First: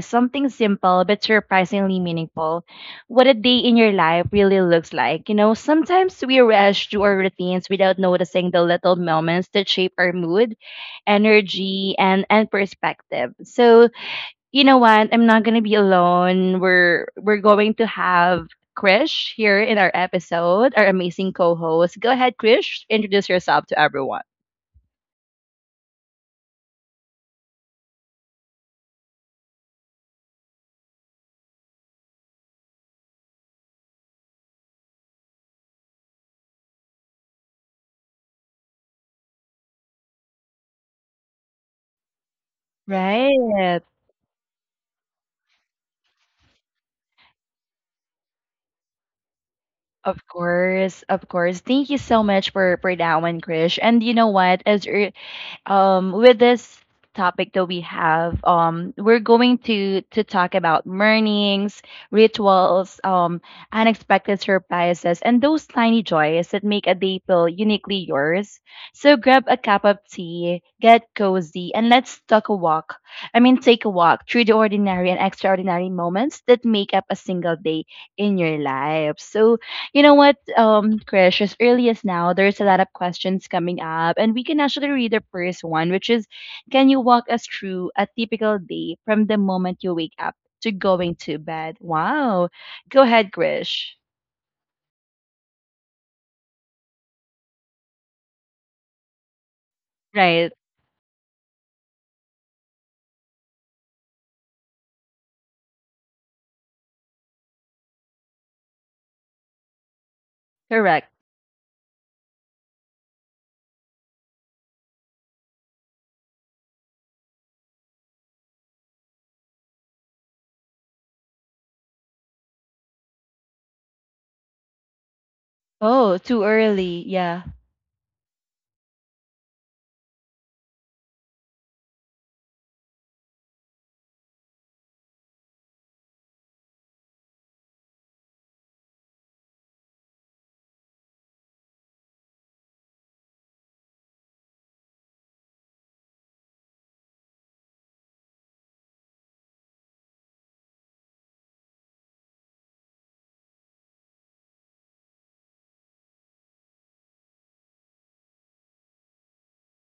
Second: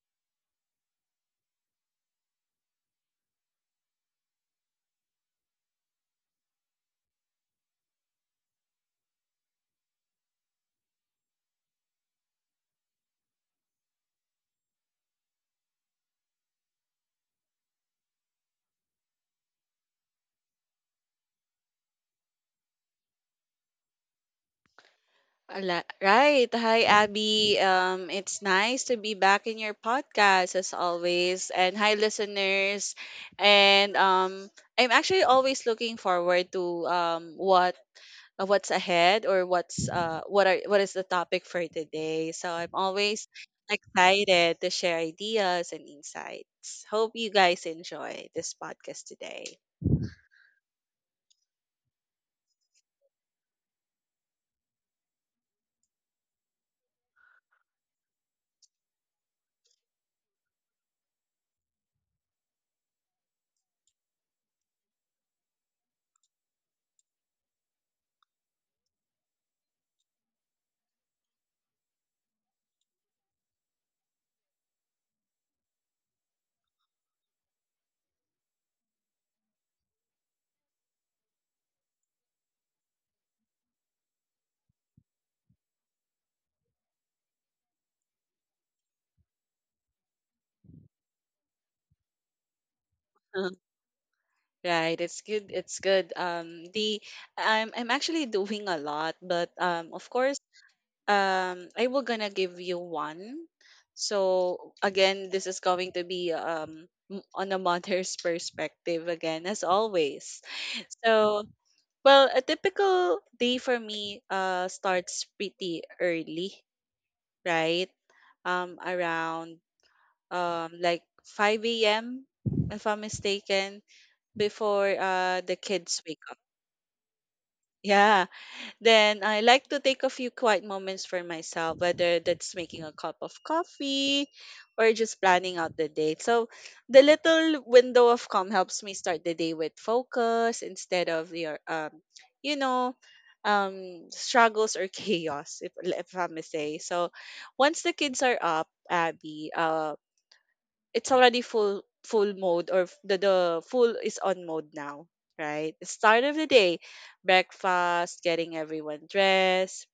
something simple but surprisingly meaningful: what a day in your life really looks like. You know, sometimes we rush through our routines without noticing the little moments that shape our mood, energy, and perspective. So, you know what? I'm not gonna be alone. We're going to have Krish here in our episode, our amazing co-host. Go ahead, Krish. Introduce yourself to everyone. Right. Hi, Abby. It's nice to be back in your podcast as always. And hi, listeners. And I'm actually always looking forward to what what's ahead or what's what are what is the topic for today. So I'm always Right. excited to share ideas and insights. Hope you guys enjoy this podcast today. Of course, of course. Thank you so much for that one, Krish. And you know what? With this topic that we have, we're going to talk about mornings, rituals, unexpected surprises, and those tiny joys that make a day feel uniquely yours. So grab a cup of tea, get cozy, and let's take a walk. I mean, take a walk through the ordinary and extraordinary moments that make up a single day in your life. So you know what, Krish, as early as now, there's a lot of questions coming up, and we can actually read the first one, which is: can you walk us through a typical day from the moment you wake up to going to bed? Wow. Go ahead, Uh, Krish. Right, it's good. It's good. The I'm actually doing a lot, but of course. Right. I will gonna give you one. So again, this is going to be on a mother's perspective again as always. Correct. So well, a typical day for me starts pretty early, right? Around like 5 a.m. if I'm mistaken before the kids Oh, wake up. too early. Yeah. Yeah, then I like to take a few quiet moments for myself, whether that's making a cup of coffee or just planning out the day. So the little window of calm helps me start the day with focus instead of your you know, struggles or chaos if I may say. So once the kids are up, Abby, it's already full mode or f- the full is on mode now, right? The start of the day, breakfast, getting everyone dressed,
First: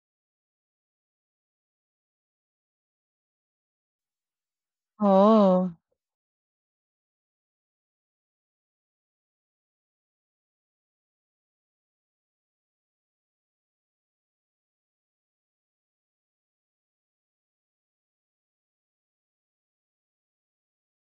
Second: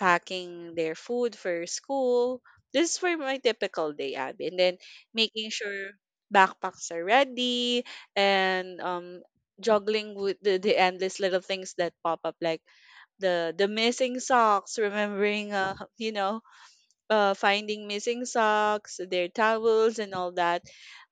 packing their food for school. This is for my typical day, Abby. And then making Oh. sure backpacks are ready, and juggling with the endless little things that pop up like the missing socks, remembering finding missing socks, their towels, and all that.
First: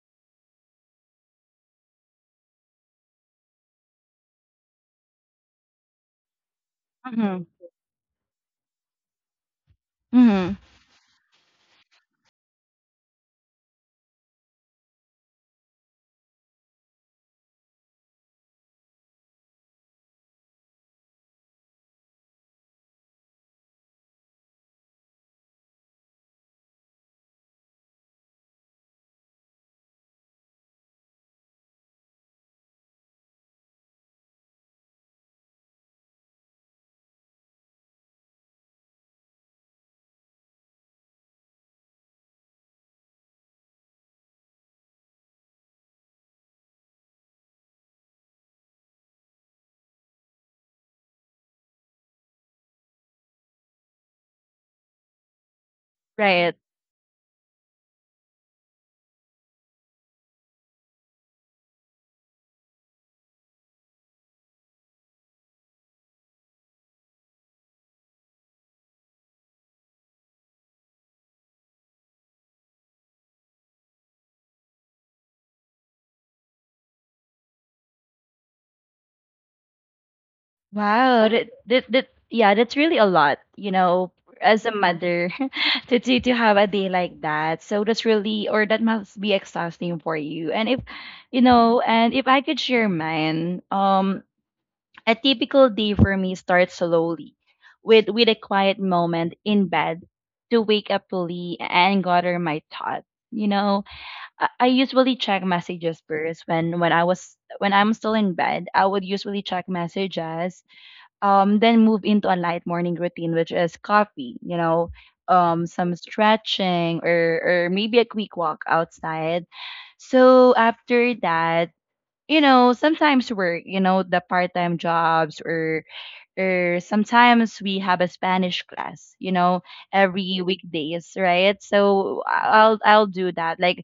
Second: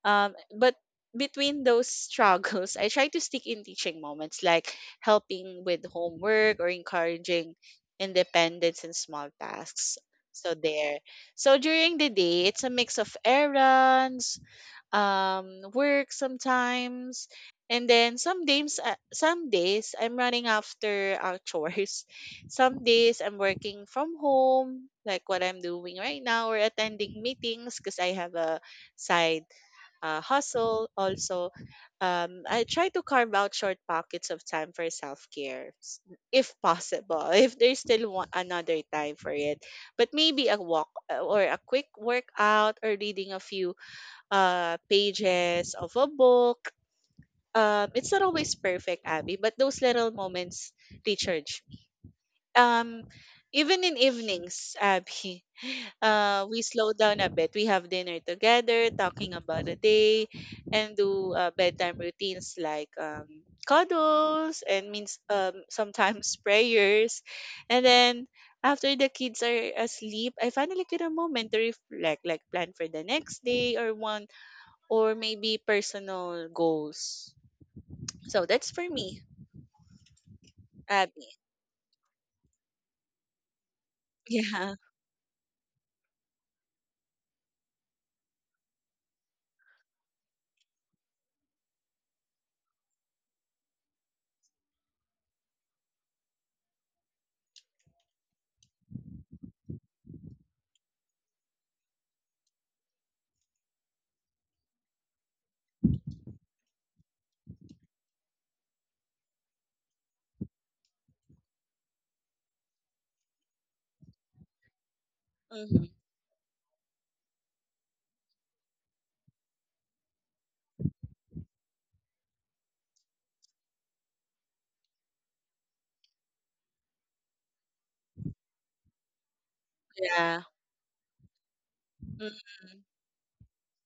But between those struggles, I try to stick in teaching moments like helping with homework or Mm-hmm. encouraging independence in small tasks. So Mm-hmm. there. So during the day, it's a mix of errands, work sometimes, and then some days I'm running after chores, some days I'm working from home like what I'm doing right now, or attending meetings because I have a side hustle also. I try to carve out short pockets of time for self-care if possible, if there's still one, another time for it. But maybe a walk or a quick workout, or reading a few pages of a book. It's not always perfect, Abby, but those little moments recharge me. Um, Even in evenings, Abby, Right. we slow down a bit. We have dinner together, talking about the day, and do bedtime routines like cuddles and means, sometimes prayers. And then after the kids are asleep, I finally get a moment to reflect, like plan for the next day or one, or maybe personal goals. So that's for me, Abby. Wow, that yeah, that's really a lot, you know, as a Yeah. mother to, to have a day like that. So that's really, or that must be exhausting for you. And if and if I could share mine, a typical day for me starts slowly with a quiet moment in bed to wake up fully and gather my thoughts. You know, I usually check messages first when I'm still in bed. I would usually check messages then move into a light morning routine, which is coffee, you know, Mm-hmm. some stretching or maybe a quick walk outside. So after that, you know, sometimes work, you know, the part-time jobs or sometimes we have a Spanish class, you know, Yeah. every weekdays, right? So I'll do that. Like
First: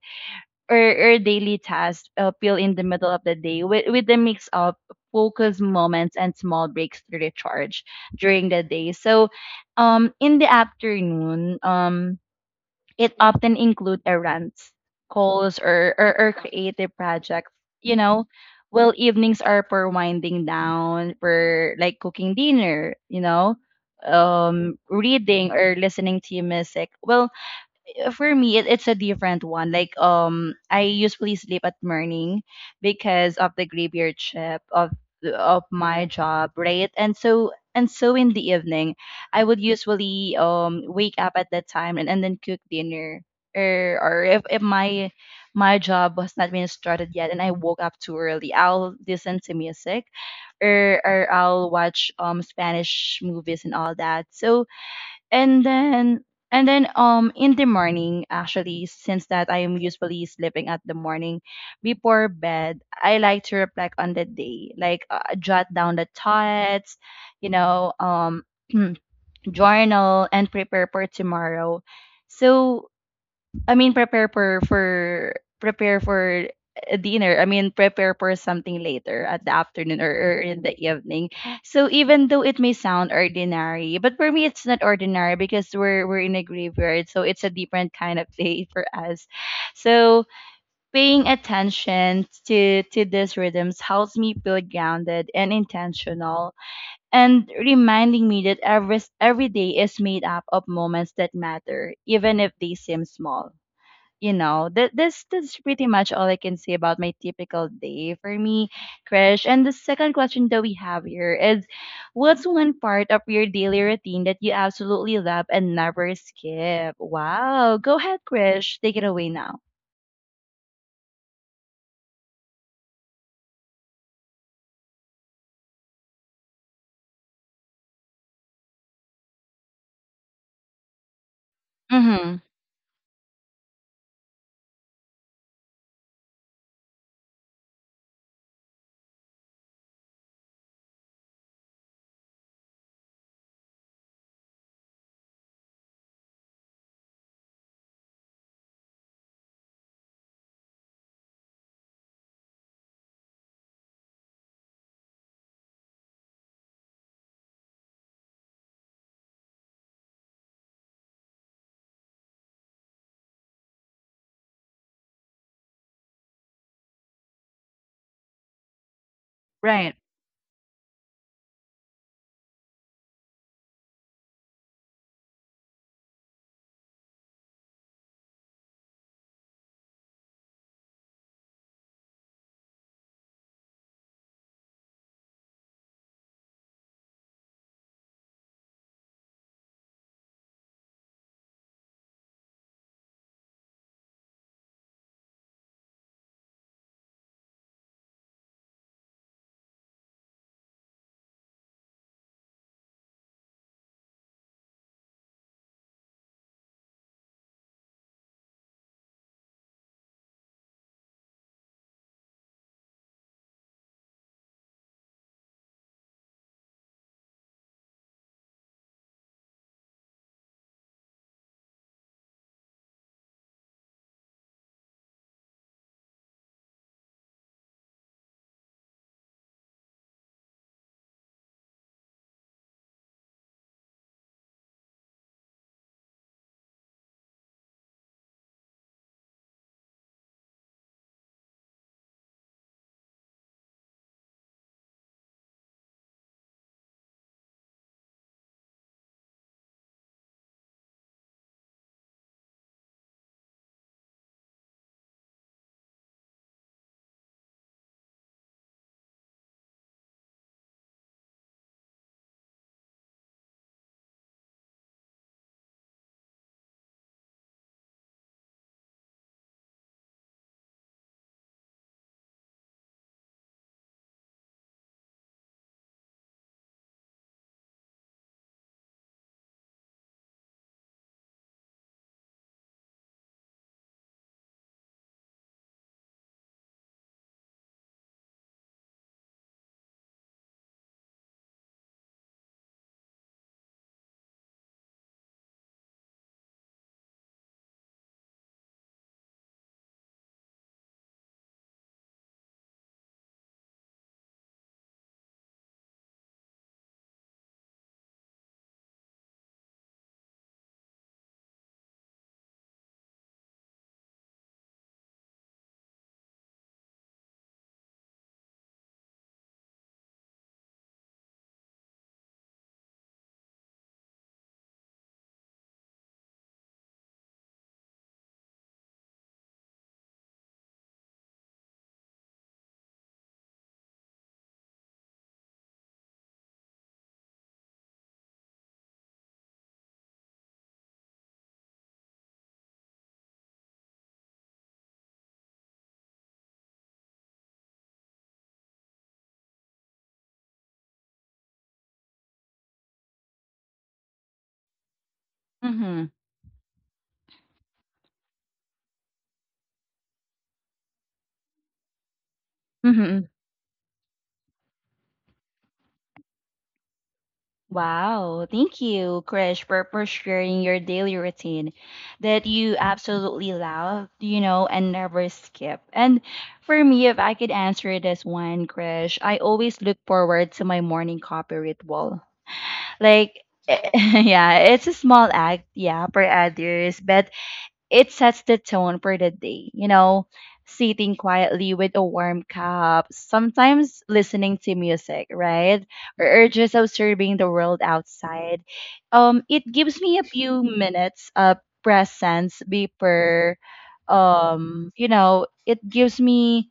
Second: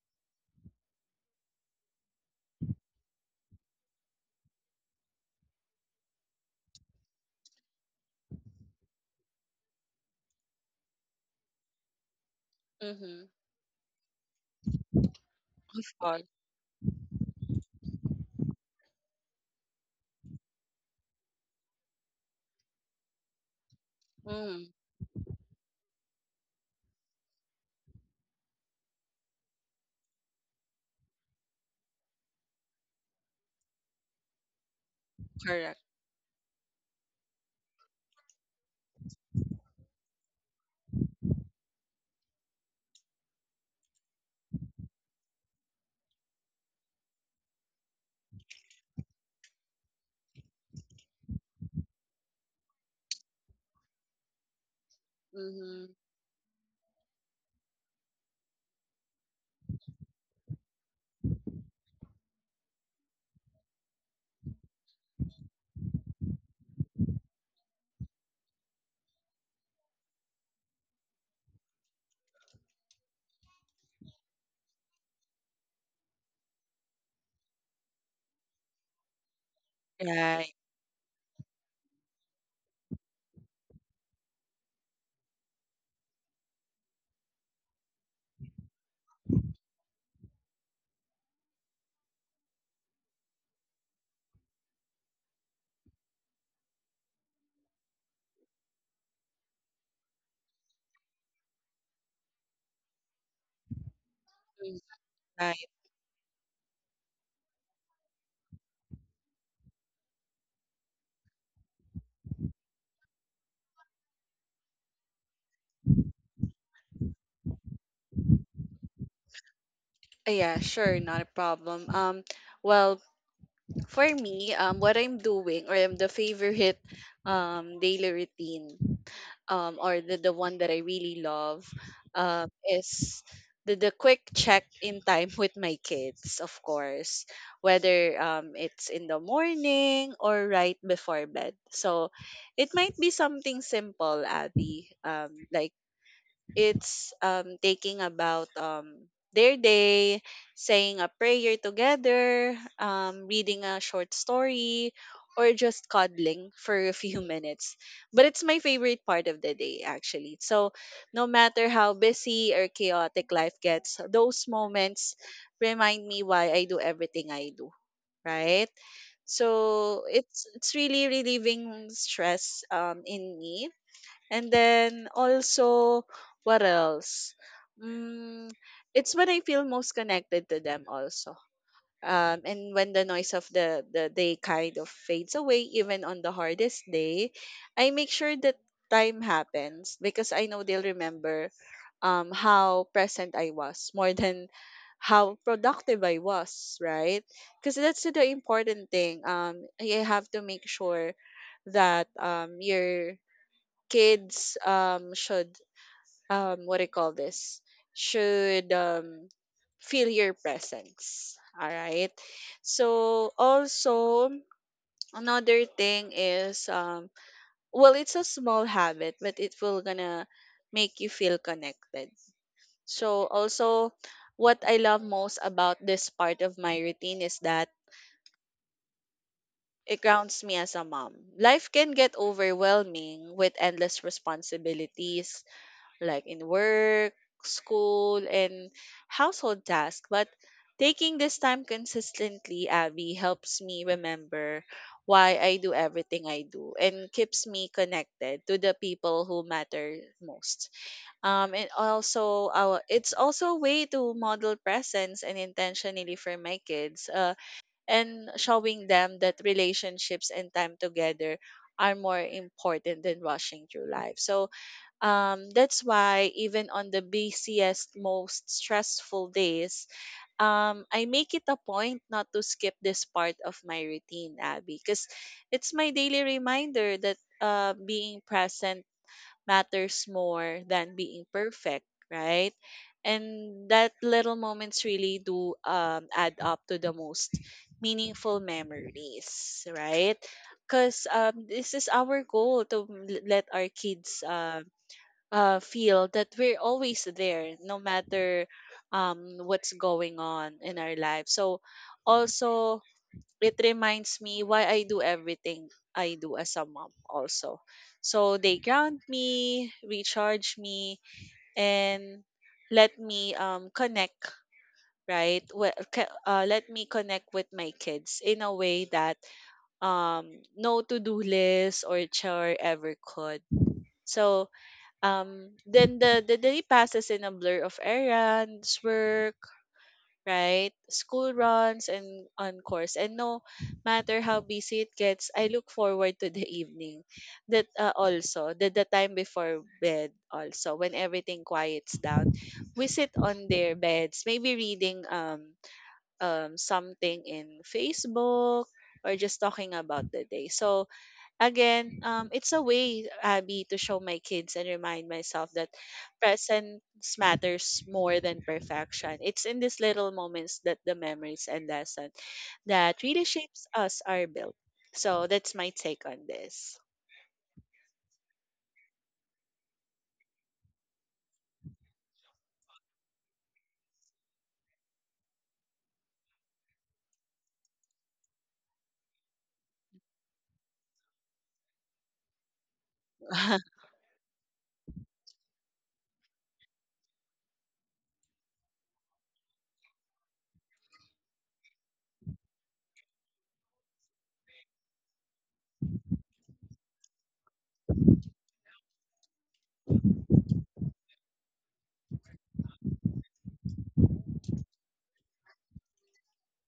or, or daily tasks appeal in the middle of the day with the mix of focus moments and small breaks to recharge during the day. So in the afternoon, it Mm-hmm. often include errands, calls Of or, or, course. or creative projects, you know. Well, evenings are for winding down, for like cooking dinner, you know, Mm, reading or listening to music. Well, for me it's a different one, like I usually sleep at morning because of the graveyard shift of correct. my job, right? And so, in the evening I would usually wake up at that time and then cook dinner or if my my job was not being started yet and I woke up too early, I'll listen to music or I'll watch Spanish movies and all that. So and Mm-hmm. then and then in the morning, actually, since that I am usually sleeping at the morning, before bed I like to reflect on the day, like jot down the thoughts, you know, journal and prepare for tomorrow. So I mean prepare for prepare for a dinner. I mean prepare for something later at the afternoon, or Right. in the evening. So even though it may sound ordinary, but for me it's not ordinary because we're in a graveyard, so it's a different kind of day for us. So paying attention to these rhythms helps me feel grounded and intentional and reminding me that every day is made up of moments that matter, even if they seem small. You know Mm, that, this, that's right. pretty much all I can say about my typical day for me, Krish. And the second question that we have here is: what's one part of your daily routine that you absolutely love and never skip? Wow, go ahead, Krish, take it away now. Yeah, sure, not a problem. Well, for me, what I'm doing or I'm the favorite daily routine, or the one that I really love, Mm-hmm. Is the quick check in time with my kids, of course, whether it's in the morning or right before bed. So it might be something simple, Abby, like it's taking about their day, saying a prayer together, reading a short story, or just cuddling for a few minutes. But it's my favorite part of the day, actually. So, no matter how busy or chaotic life gets, those moments remind me why I do everything I do, right? Right. So it's really relieving stress in me. And then also, what else? Mm, it's when I feel most connected to them also. And when the noise of the day kind of fades away, even on the hardest day, I make sure that time happens because I know they'll remember how present I was more than how productive I was, right? Because that's the important thing. You have to make sure that you're kids should what do you call this should feel your presence, all right? So also another thing is, well, it's a small habit, but it will gonna make you feel connected. So also, what I love most about this part of my routine is that it grounds me as a mom. Life can get overwhelming with endless responsibilities, like in work, school, and household tasks. But taking this time consistently, Abby, helps me remember why I do everything I do, and keeps me connected to the people who matter most. And also, our, it's also a way to model presence and intentionally for my kids, and showing them that relationships and time together are more important than rushing through life. So, that's why even on the busiest, most stressful days, I make it a point not to skip this part of my routine, Abby, because it's my daily reminder that being present matters more than being perfect, right? And that little moments really do add up to the most meaningful memories, right? Because this is our goal to let our kids feel that we're always there no matter what's going on in our life. So also, it reminds me why I do everything I do as a mom also. So they ground me, recharge me, and let me connect, right? Let me connect with my kids in a way that no to-do list or chore ever could. So then the day passes in a blur of errands, work, right, school runs, and on course. And no matter how busy it gets, I look forward to the evening, that also the time before bed also, when everything quiets down, we sit on their beds, maybe reading something in Facebook, or just talking about the day. So again, it's a way, Abby, to show my kids and remind myself that Mm-hmm. presence matters more than perfection. It's in these little moments that the memories and lesson that really Mm-hmm. shapes us are built. So that's my take on this. Wow, thank you, Krish, for sharing your daily routine that you absolutely love, you know, and never skip. And for me, if I could answer this one, Krish, I always look forward to my morning coffee ritual. Like, yeah, it's a small act, yeah, for others, but it sets the tone for the day, you know, sitting quietly with a warm cup, sometimes listening to music, right? Or just observing the world outside. It gives me a few minutes of presence before, you know, it gives me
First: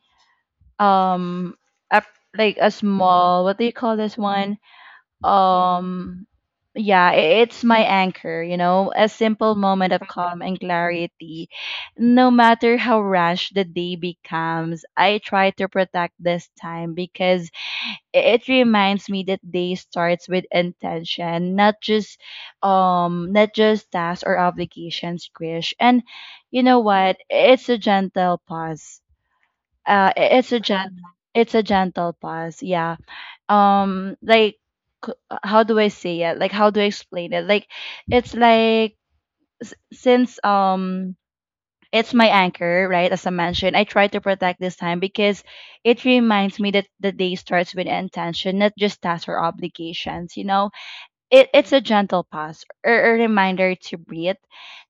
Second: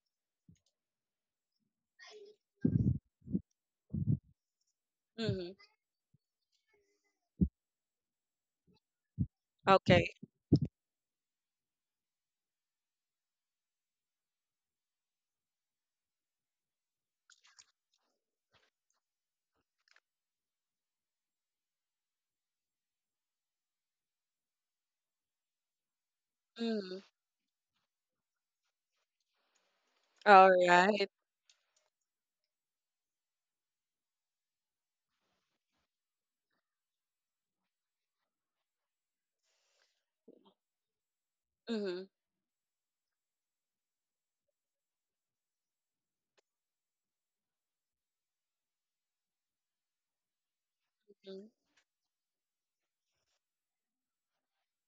um a, like a small, what do you call this one? Hmm. um yeah, it's my anchor, you know, a simple moment of Okay. calm and clarity. No matter how rash the day becomes, I try to protect this time because it reminds me that day starts with intention, not just not just tasks or obligations, Krish. And you know Mm-hmm. what, it's a gentle pause. uh i- All it's a gen right. it's a gentle pause, yeah, like c- how do I say it like how do I explain it like it's like s- since Mm-hmm. it's my anchor, right? As I mentioned, I try to protect this time because it reminds me that the day starts with intention, not just tasks or obligations, you know. It's a gentle pause or a reminder to breathe,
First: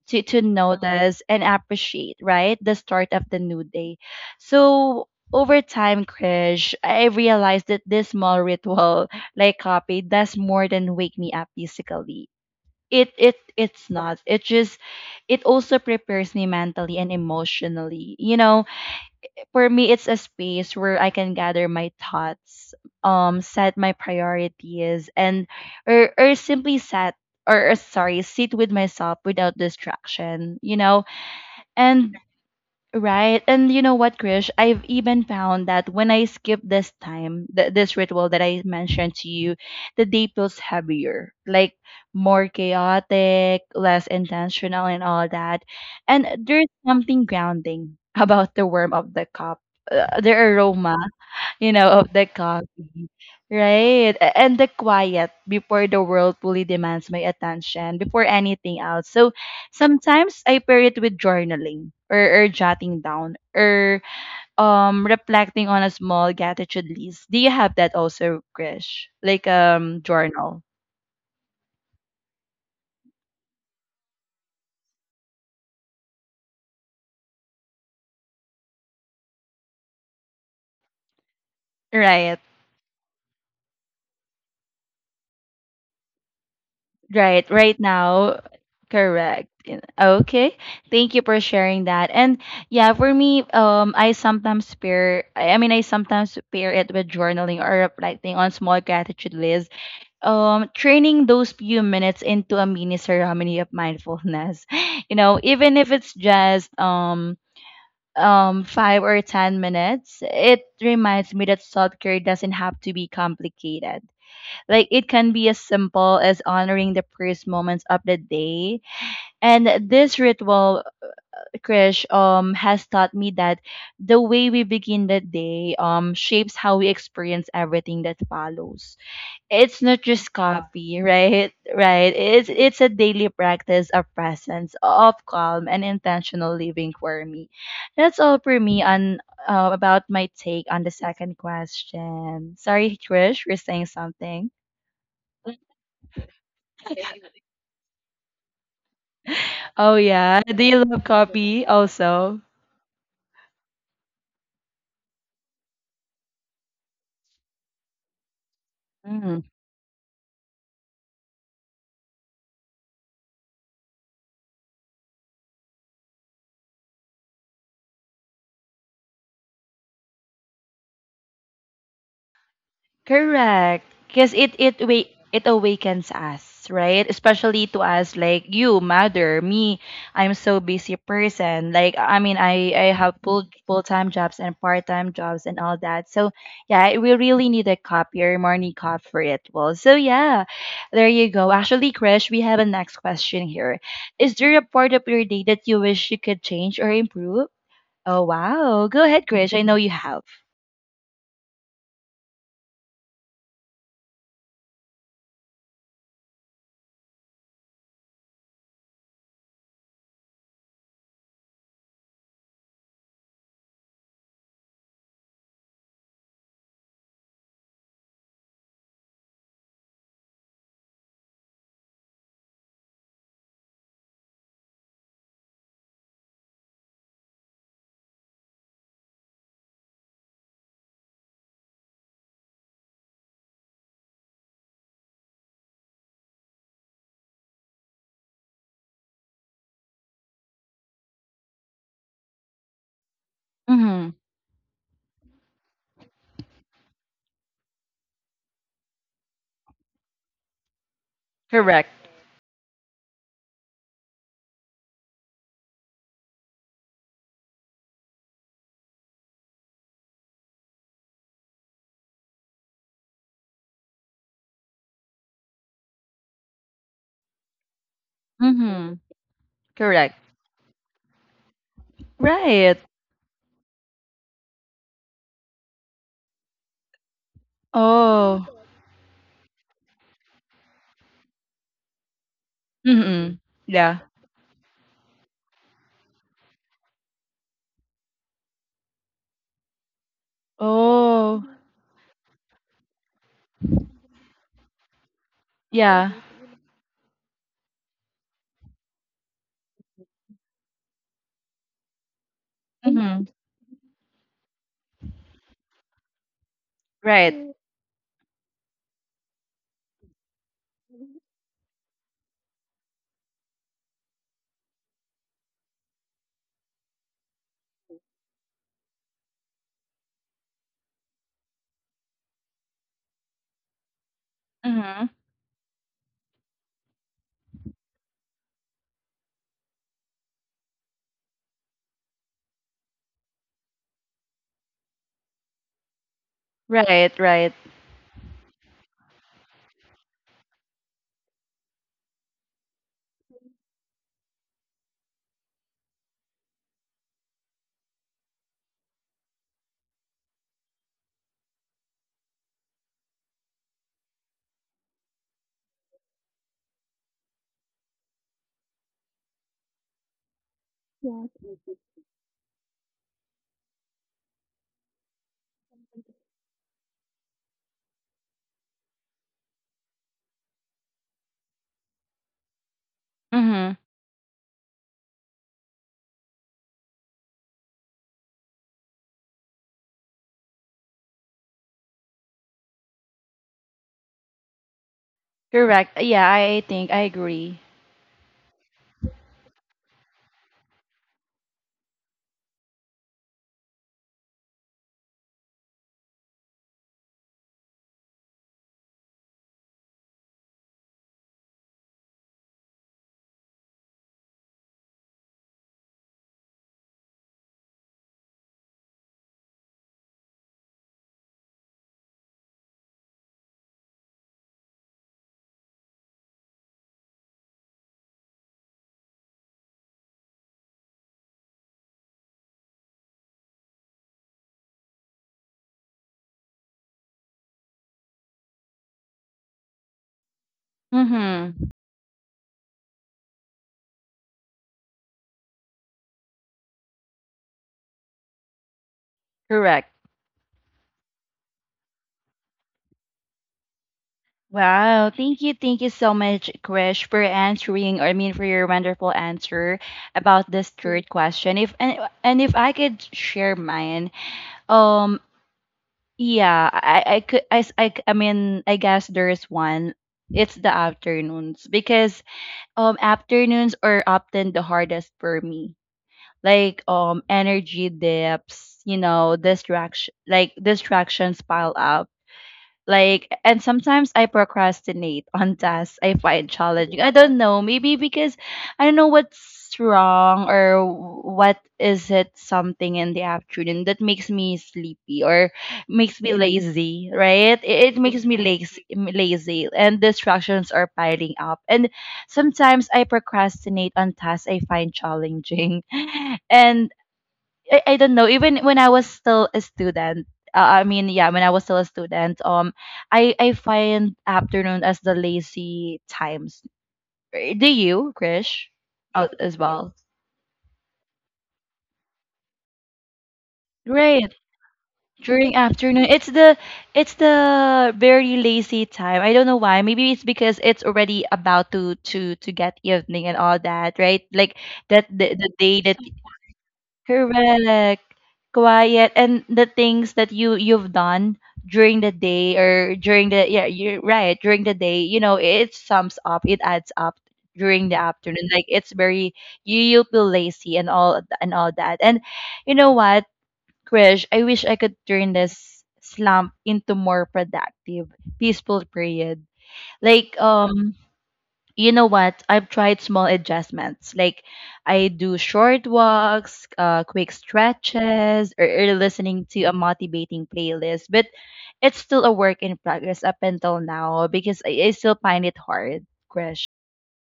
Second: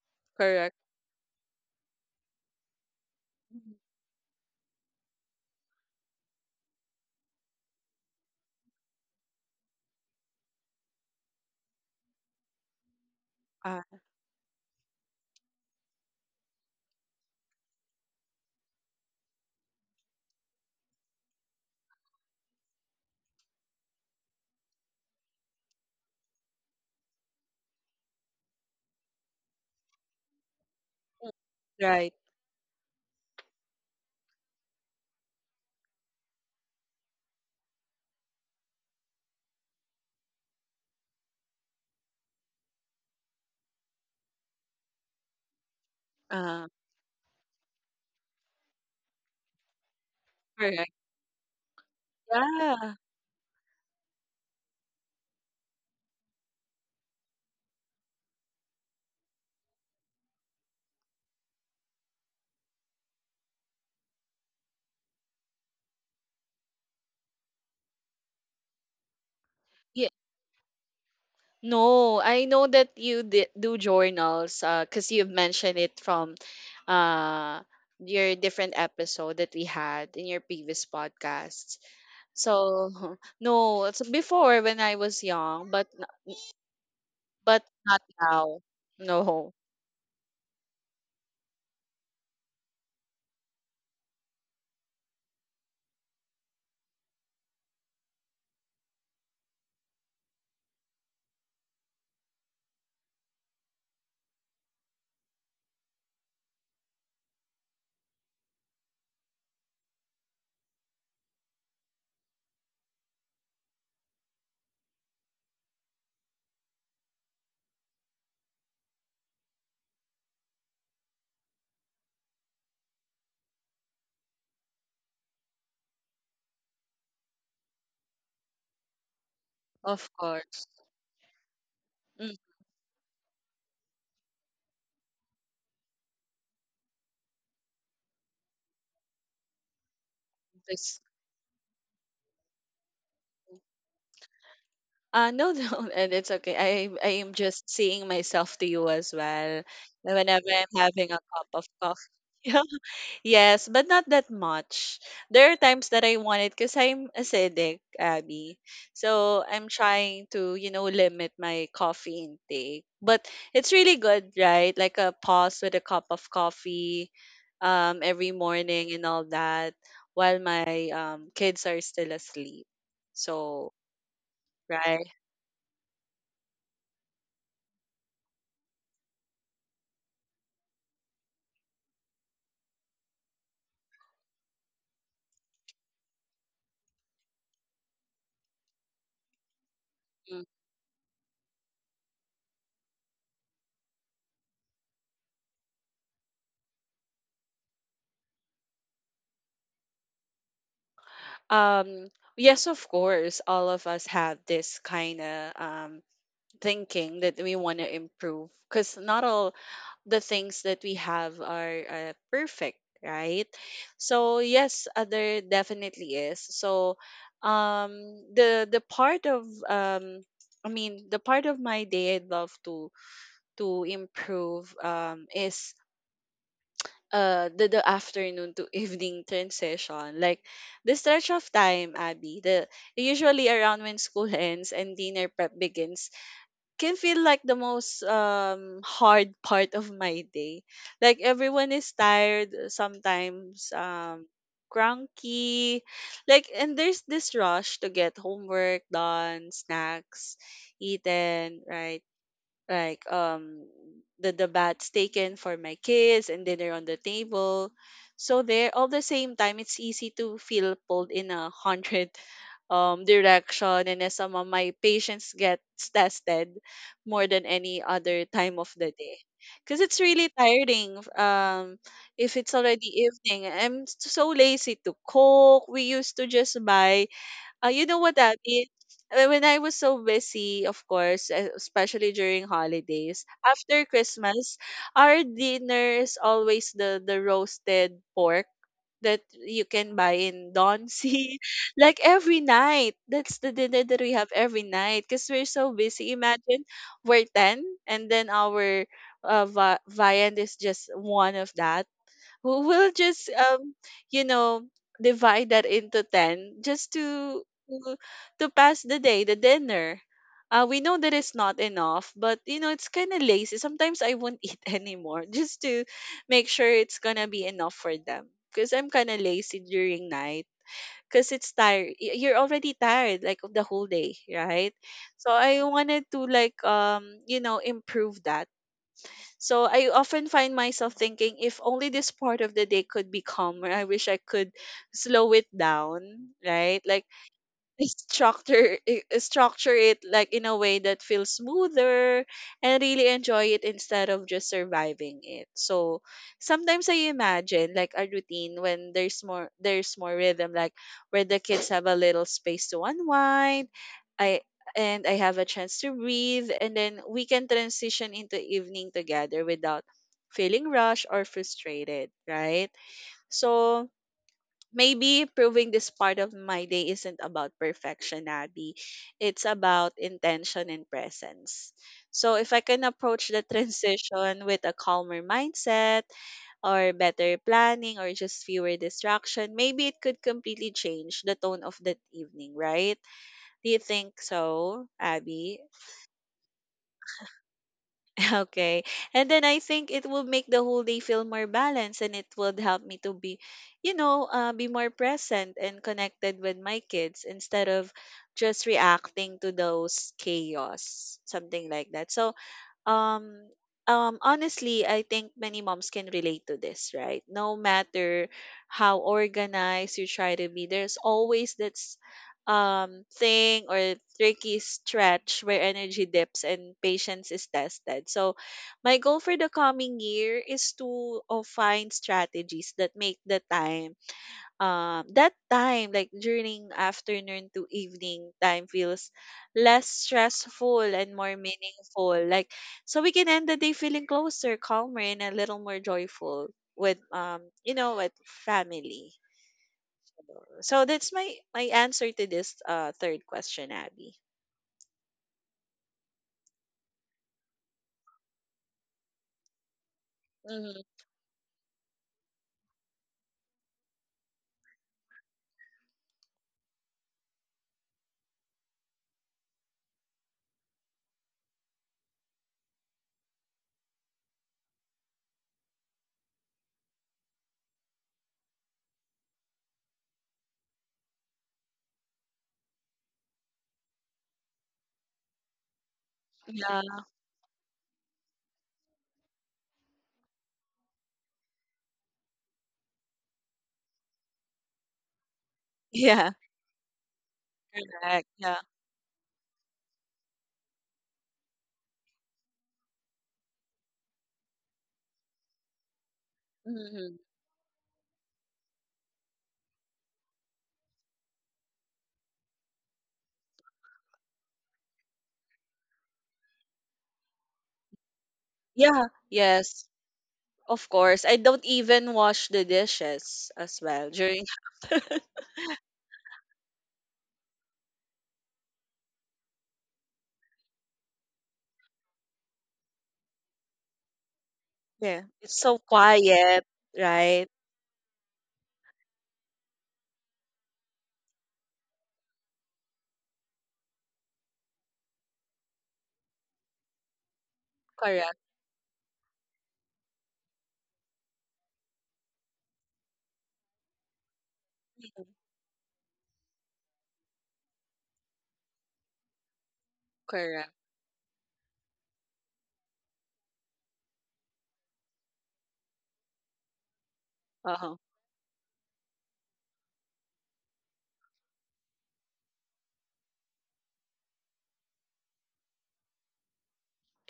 to, Mm-hmm. Correct. notice and appreciate, right, the start of the new Mhm. day. So over time, Krish, I realized that this small ritual like coffee does more than wake me up physically. it it Ah, it's not it just it also prepares me mentally and emotionally, you know. For me, it's a space where I can gather my thoughts, set my priorities, and or simply set or, sorry, sit with myself without distraction, you know. right. And right. And you know what, Krish? I've even found that when I skip this time, this ritual that I mentioned to you, the day feels heavier, like more chaotic, less intentional, and all that. And there's Uh, something grounding about the warmth of the cup, the Correct. aroma, you know, of the coffee, right? And the quiet before the world fully demands my attention, before anything else. So sometimes I pair it with journaling, or jotting down, or reflecting on a small gratitude list. Do you have that also, Krish? Like Yeah. journal. No, I know that you do journals because you've mentioned it from uh, your different episode that we had in your previous podcasts. Right. So no, it's before when I was young, but Right, but right not now, now. correct. No, Okay, thank you for sharing that. And yeah, for me, I sometimes pair. I sometimes pair it with journaling or reflecting on small gratitude lists. Training those few minutes into a mini ceremony of mindfulness. You know, even if it's just 5 or 10 minutes, it reminds me that self care doesn't have to be complicated, like it can be as simple as honoring the first moments of the day. And this ritual, Krish, has taught me that the way we begin the day shapes how we experience everything that follows. It's not of just course. coffee, right? Right. Mm, It's a daily practice of presence, of calm and intentional living for me. That's all for me on about my take on the this- second question. Sorry, Krish, we're saying something. No, no, and it's okay. I am just seeing myself to you as well. Oh yeah. Whenever Do I'm you love having a cup of coffee coffee. also? Yes, but not that much. There are times that I want it because I'm acidic, Abby. So Mm, I'm trying to, you know, limit my coffee intake. But it's really good, right? Like a pause with a cup of coffee, every morning and all that, while my kids are still asleep. So, correct. Because right. It awakens us, right? Especially to us, like you, mother, me. I'm so busy person. I have full time jobs and part time jobs and all that. So yeah, we really need a coffee or morning coffee for it. Well, so Mm. yeah, there you go. Actually, Krish, we have a next question here. Is there a part of your day that you wish you could change or improve? Oh, wow. Go ahead, Krish. I know you have. Um, yes, of course, all of us have this kind of thinking that we want to improve because not all the things that we have are perfect, right? So yes, there definitely is. So um the the part of um the part of my day I'd love to improve is the afternoon to evening transition. Like the stretch of time, Abby, the usually around when school ends and dinner prep begins can feel like the most hard part of my day. Like everyone is tired sometimes, Mm-hmm. Cranky, like, and there's this rush to get homework done, snacks eaten, Correct. right? Like the baths taken for my kids and dinner on the table. So there, all the same time, it's easy to feel pulled in a hundred direction, and as some of my patience gets tested more than any other time of the Mm-hmm. day. Because it's Correct. really tiring, if it's Right. already evening, I'm so lazy to cook, we used to just buy, you know what that Oh. means? When I was so busy, of course, especially during holidays, Mm-hmm. after Yeah. Christmas, our dinner is always the roasted pork that you can buy in Donsi. Oh. Like every night. That's the dinner that we have every night because we're so busy. Yeah. Imagine we're 10, and then our viand is just one of that. We'll will just Mm-hmm. You know, divide that into 10 just to Right. To pass the day, the dinner. We know that it's not enough, but you know, it's kind of lazy. Sometimes I won't eat anymore just to make sure it's gonna be enough for them. Because I'm kind of lazy during night. Because it's tired. You're already tired, like, of the whole day, right? Mm-hmm. So I wanted to, like, you know, improve that. So I often find myself thinking if only this part of the day could be calmer. I wish I could slow it down, right? Like Right, right. I structure it like in a way that feels smoother and really enjoy it instead of just surviving it. So sometimes I imagine like a routine when there's more rhythm, like where the kids have a little space to unwind. I and I have a chance to breathe and then we can transition into evening together without feeling rushed or frustrated, right? So maybe proving this part of my day isn't about perfection, Abby. It's about intention and presence. So if I can approach the Mm-hmm. transition with a calmer mindset or better planning or just fewer distraction, maybe it could completely change the tone of that evening, right? Do you think so, Abby? Correct. Yeah, I think I agree. Okay. And then I think it will make the whole day feel more balanced and it would help me to be, you know, be more present and connected with my kids instead of just reacting to those chaos, something like that. So, um honestly, I think many moms can relate to this, right? No matter how organized you try to be, there's always that thing or tricky stretch where energy dips and patience is tested. So my goal for the coming year is to find strategies that make the time that time, like, during afternoon to evening time feels less stressful and more Mm-hmm. meaningful. Like so we can end the day feeling closer, calmer and a little more joyful with with family. Correct. So that's my answer to this third question, Abby. Wow. Thank you. Thank you so much, Krish, for answering, I mean, for your wonderful answer about this Mm-hmm. third question. If and, and if I could share mine, um, yeah, I could I, s- I c- I mean I guess there's one. It's the afternoons because afternoons are often the hardest for me. Like energy dips, you know, distractions pile up like, and sometimes I procrastinate on tasks I find Yeah. challenging. I don't know, maybe because I don't know what's wrong, or what is it, something in the afternoon that makes me sleepy or makes Yeah, me lazy, right? It makes correct. me Yeah. lazy, lazy, and distractions are piling up. And sometimes I procrastinate on tasks I find challenging, and Mm-hmm. I don't know, even when I was still a student, when I was still a student, I find afternoon as the lazy times. Eh, do you, Krish, Yeah, out as yes. well? Of course. I don't even wash the dishes as well Right. during During afternoon. It's the very lazy time. I don't know why. Maybe it's because it's already about to get evening and all that, right? Like that, yeah. the It's so day that... quiet, right? Correct. Quiet, and the things that you've done during the day or during the, yeah, you're right, during the day, it sums up, it adds up during the Correct. afternoon. Like it's very, you feel lazy and all, and all that. And you know what, Krish, I wish I could Mhm. turn this slump into more productive, peaceful period. Like, Correct. You know what? I've tried small adjustments. Like, I do short walks, quick Uh-huh. stretches, or, listening to a motivating playlist. But it's still a work in progress up until now because I still find it hard, Krish.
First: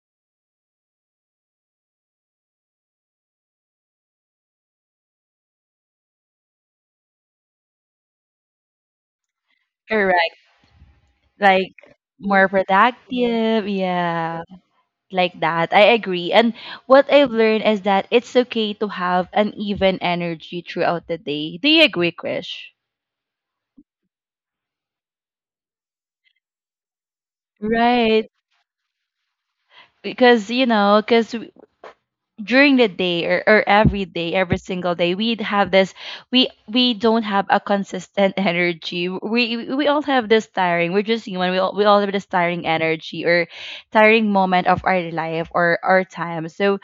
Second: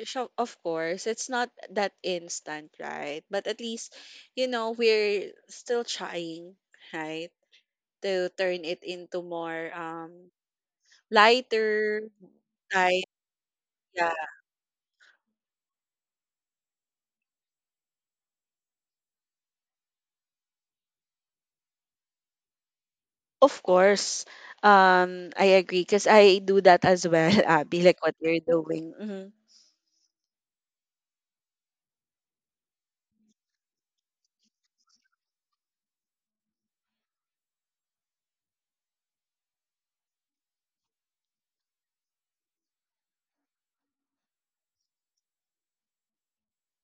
So, of course, it's not that instant, right? But at least, you know, we're still trying, right? To turn it into more Correct. Like, lighter more time. productive. Yeah, Yeah. Like that. I agree. And what I've learned is that it's okay to have an even energy throughout the day. Do you agree, Krish? of course. I agree because I do that as well, Abby, like what Right. you're doing. Hmm. Because, you know, because during the day, or, every day, every single day, we'd have this, we don't have a consistent energy. We all have this tiring, we're just human, we all have this tiring energy, or tiring moment of our life or our time. So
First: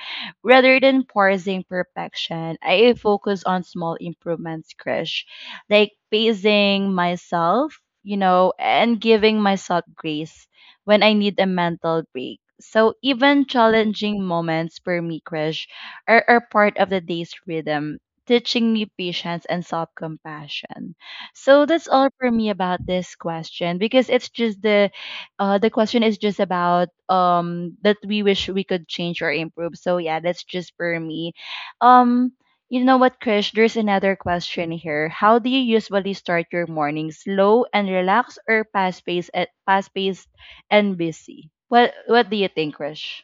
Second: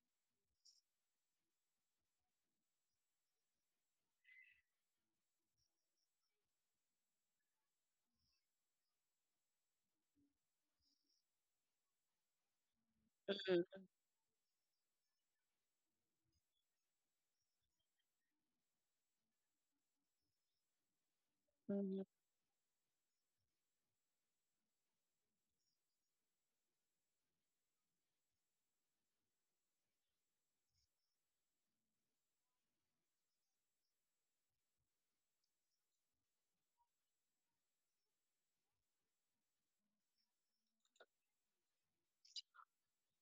rather than parsing perfection, I focus on small improvements, Krish. Like pacing myself, you know, and giving myself grace when I need a mental break. So even Hmm. challenging moments for me, Krish, are part of the day's rhythm, teaching me patience and self-compassion. So that's Hmm. all for me about this question, because it's just the question is just about, that we wish we could change or improve. So yeah, that's just for me. Um, you know what, Krish? There's another question here. How do you usually start your morning? Slow and relaxed, or fast paced? Fast paced and busy. What do you think, Krish?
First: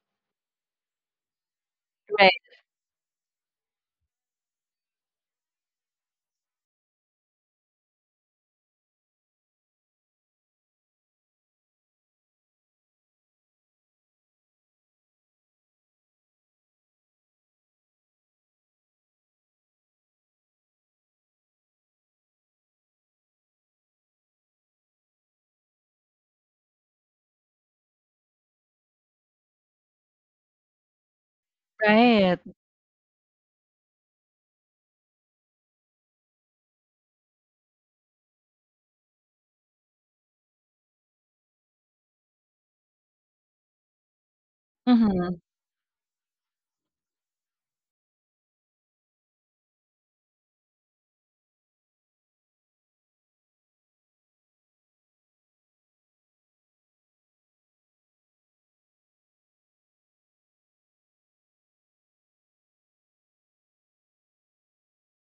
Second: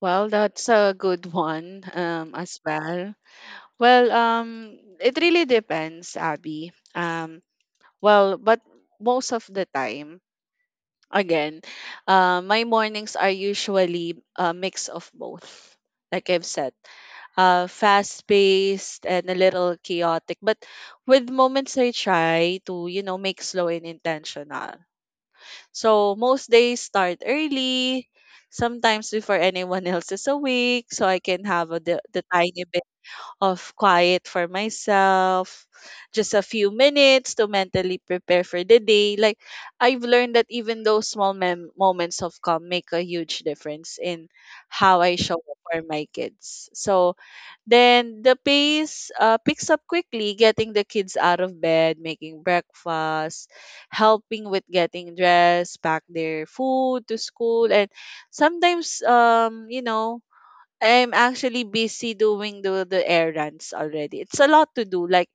Well, that's a good one, Right, as well. Well, it really depends, Abby. Um, well, but most of the time, again, my mornings are usually a mix of both, like I've said, fast paced and a little chaotic, but with moments I try to, you know, make slow and intentional. So most days start early, sometimes before anyone else is awake, so I can have the right. tiny of quiet for myself, just a few minutes to mentally prepare for the day. Like I've learned that even those small moments of calm make a huge difference in how I show Mm-hmm. up for my kids. So then the pace picks up quickly, getting the kids out of bed, making breakfast, helping with getting dressed, pack their food to school, and sometimes I'm actually busy doing the errands already. It's a lot to do. Like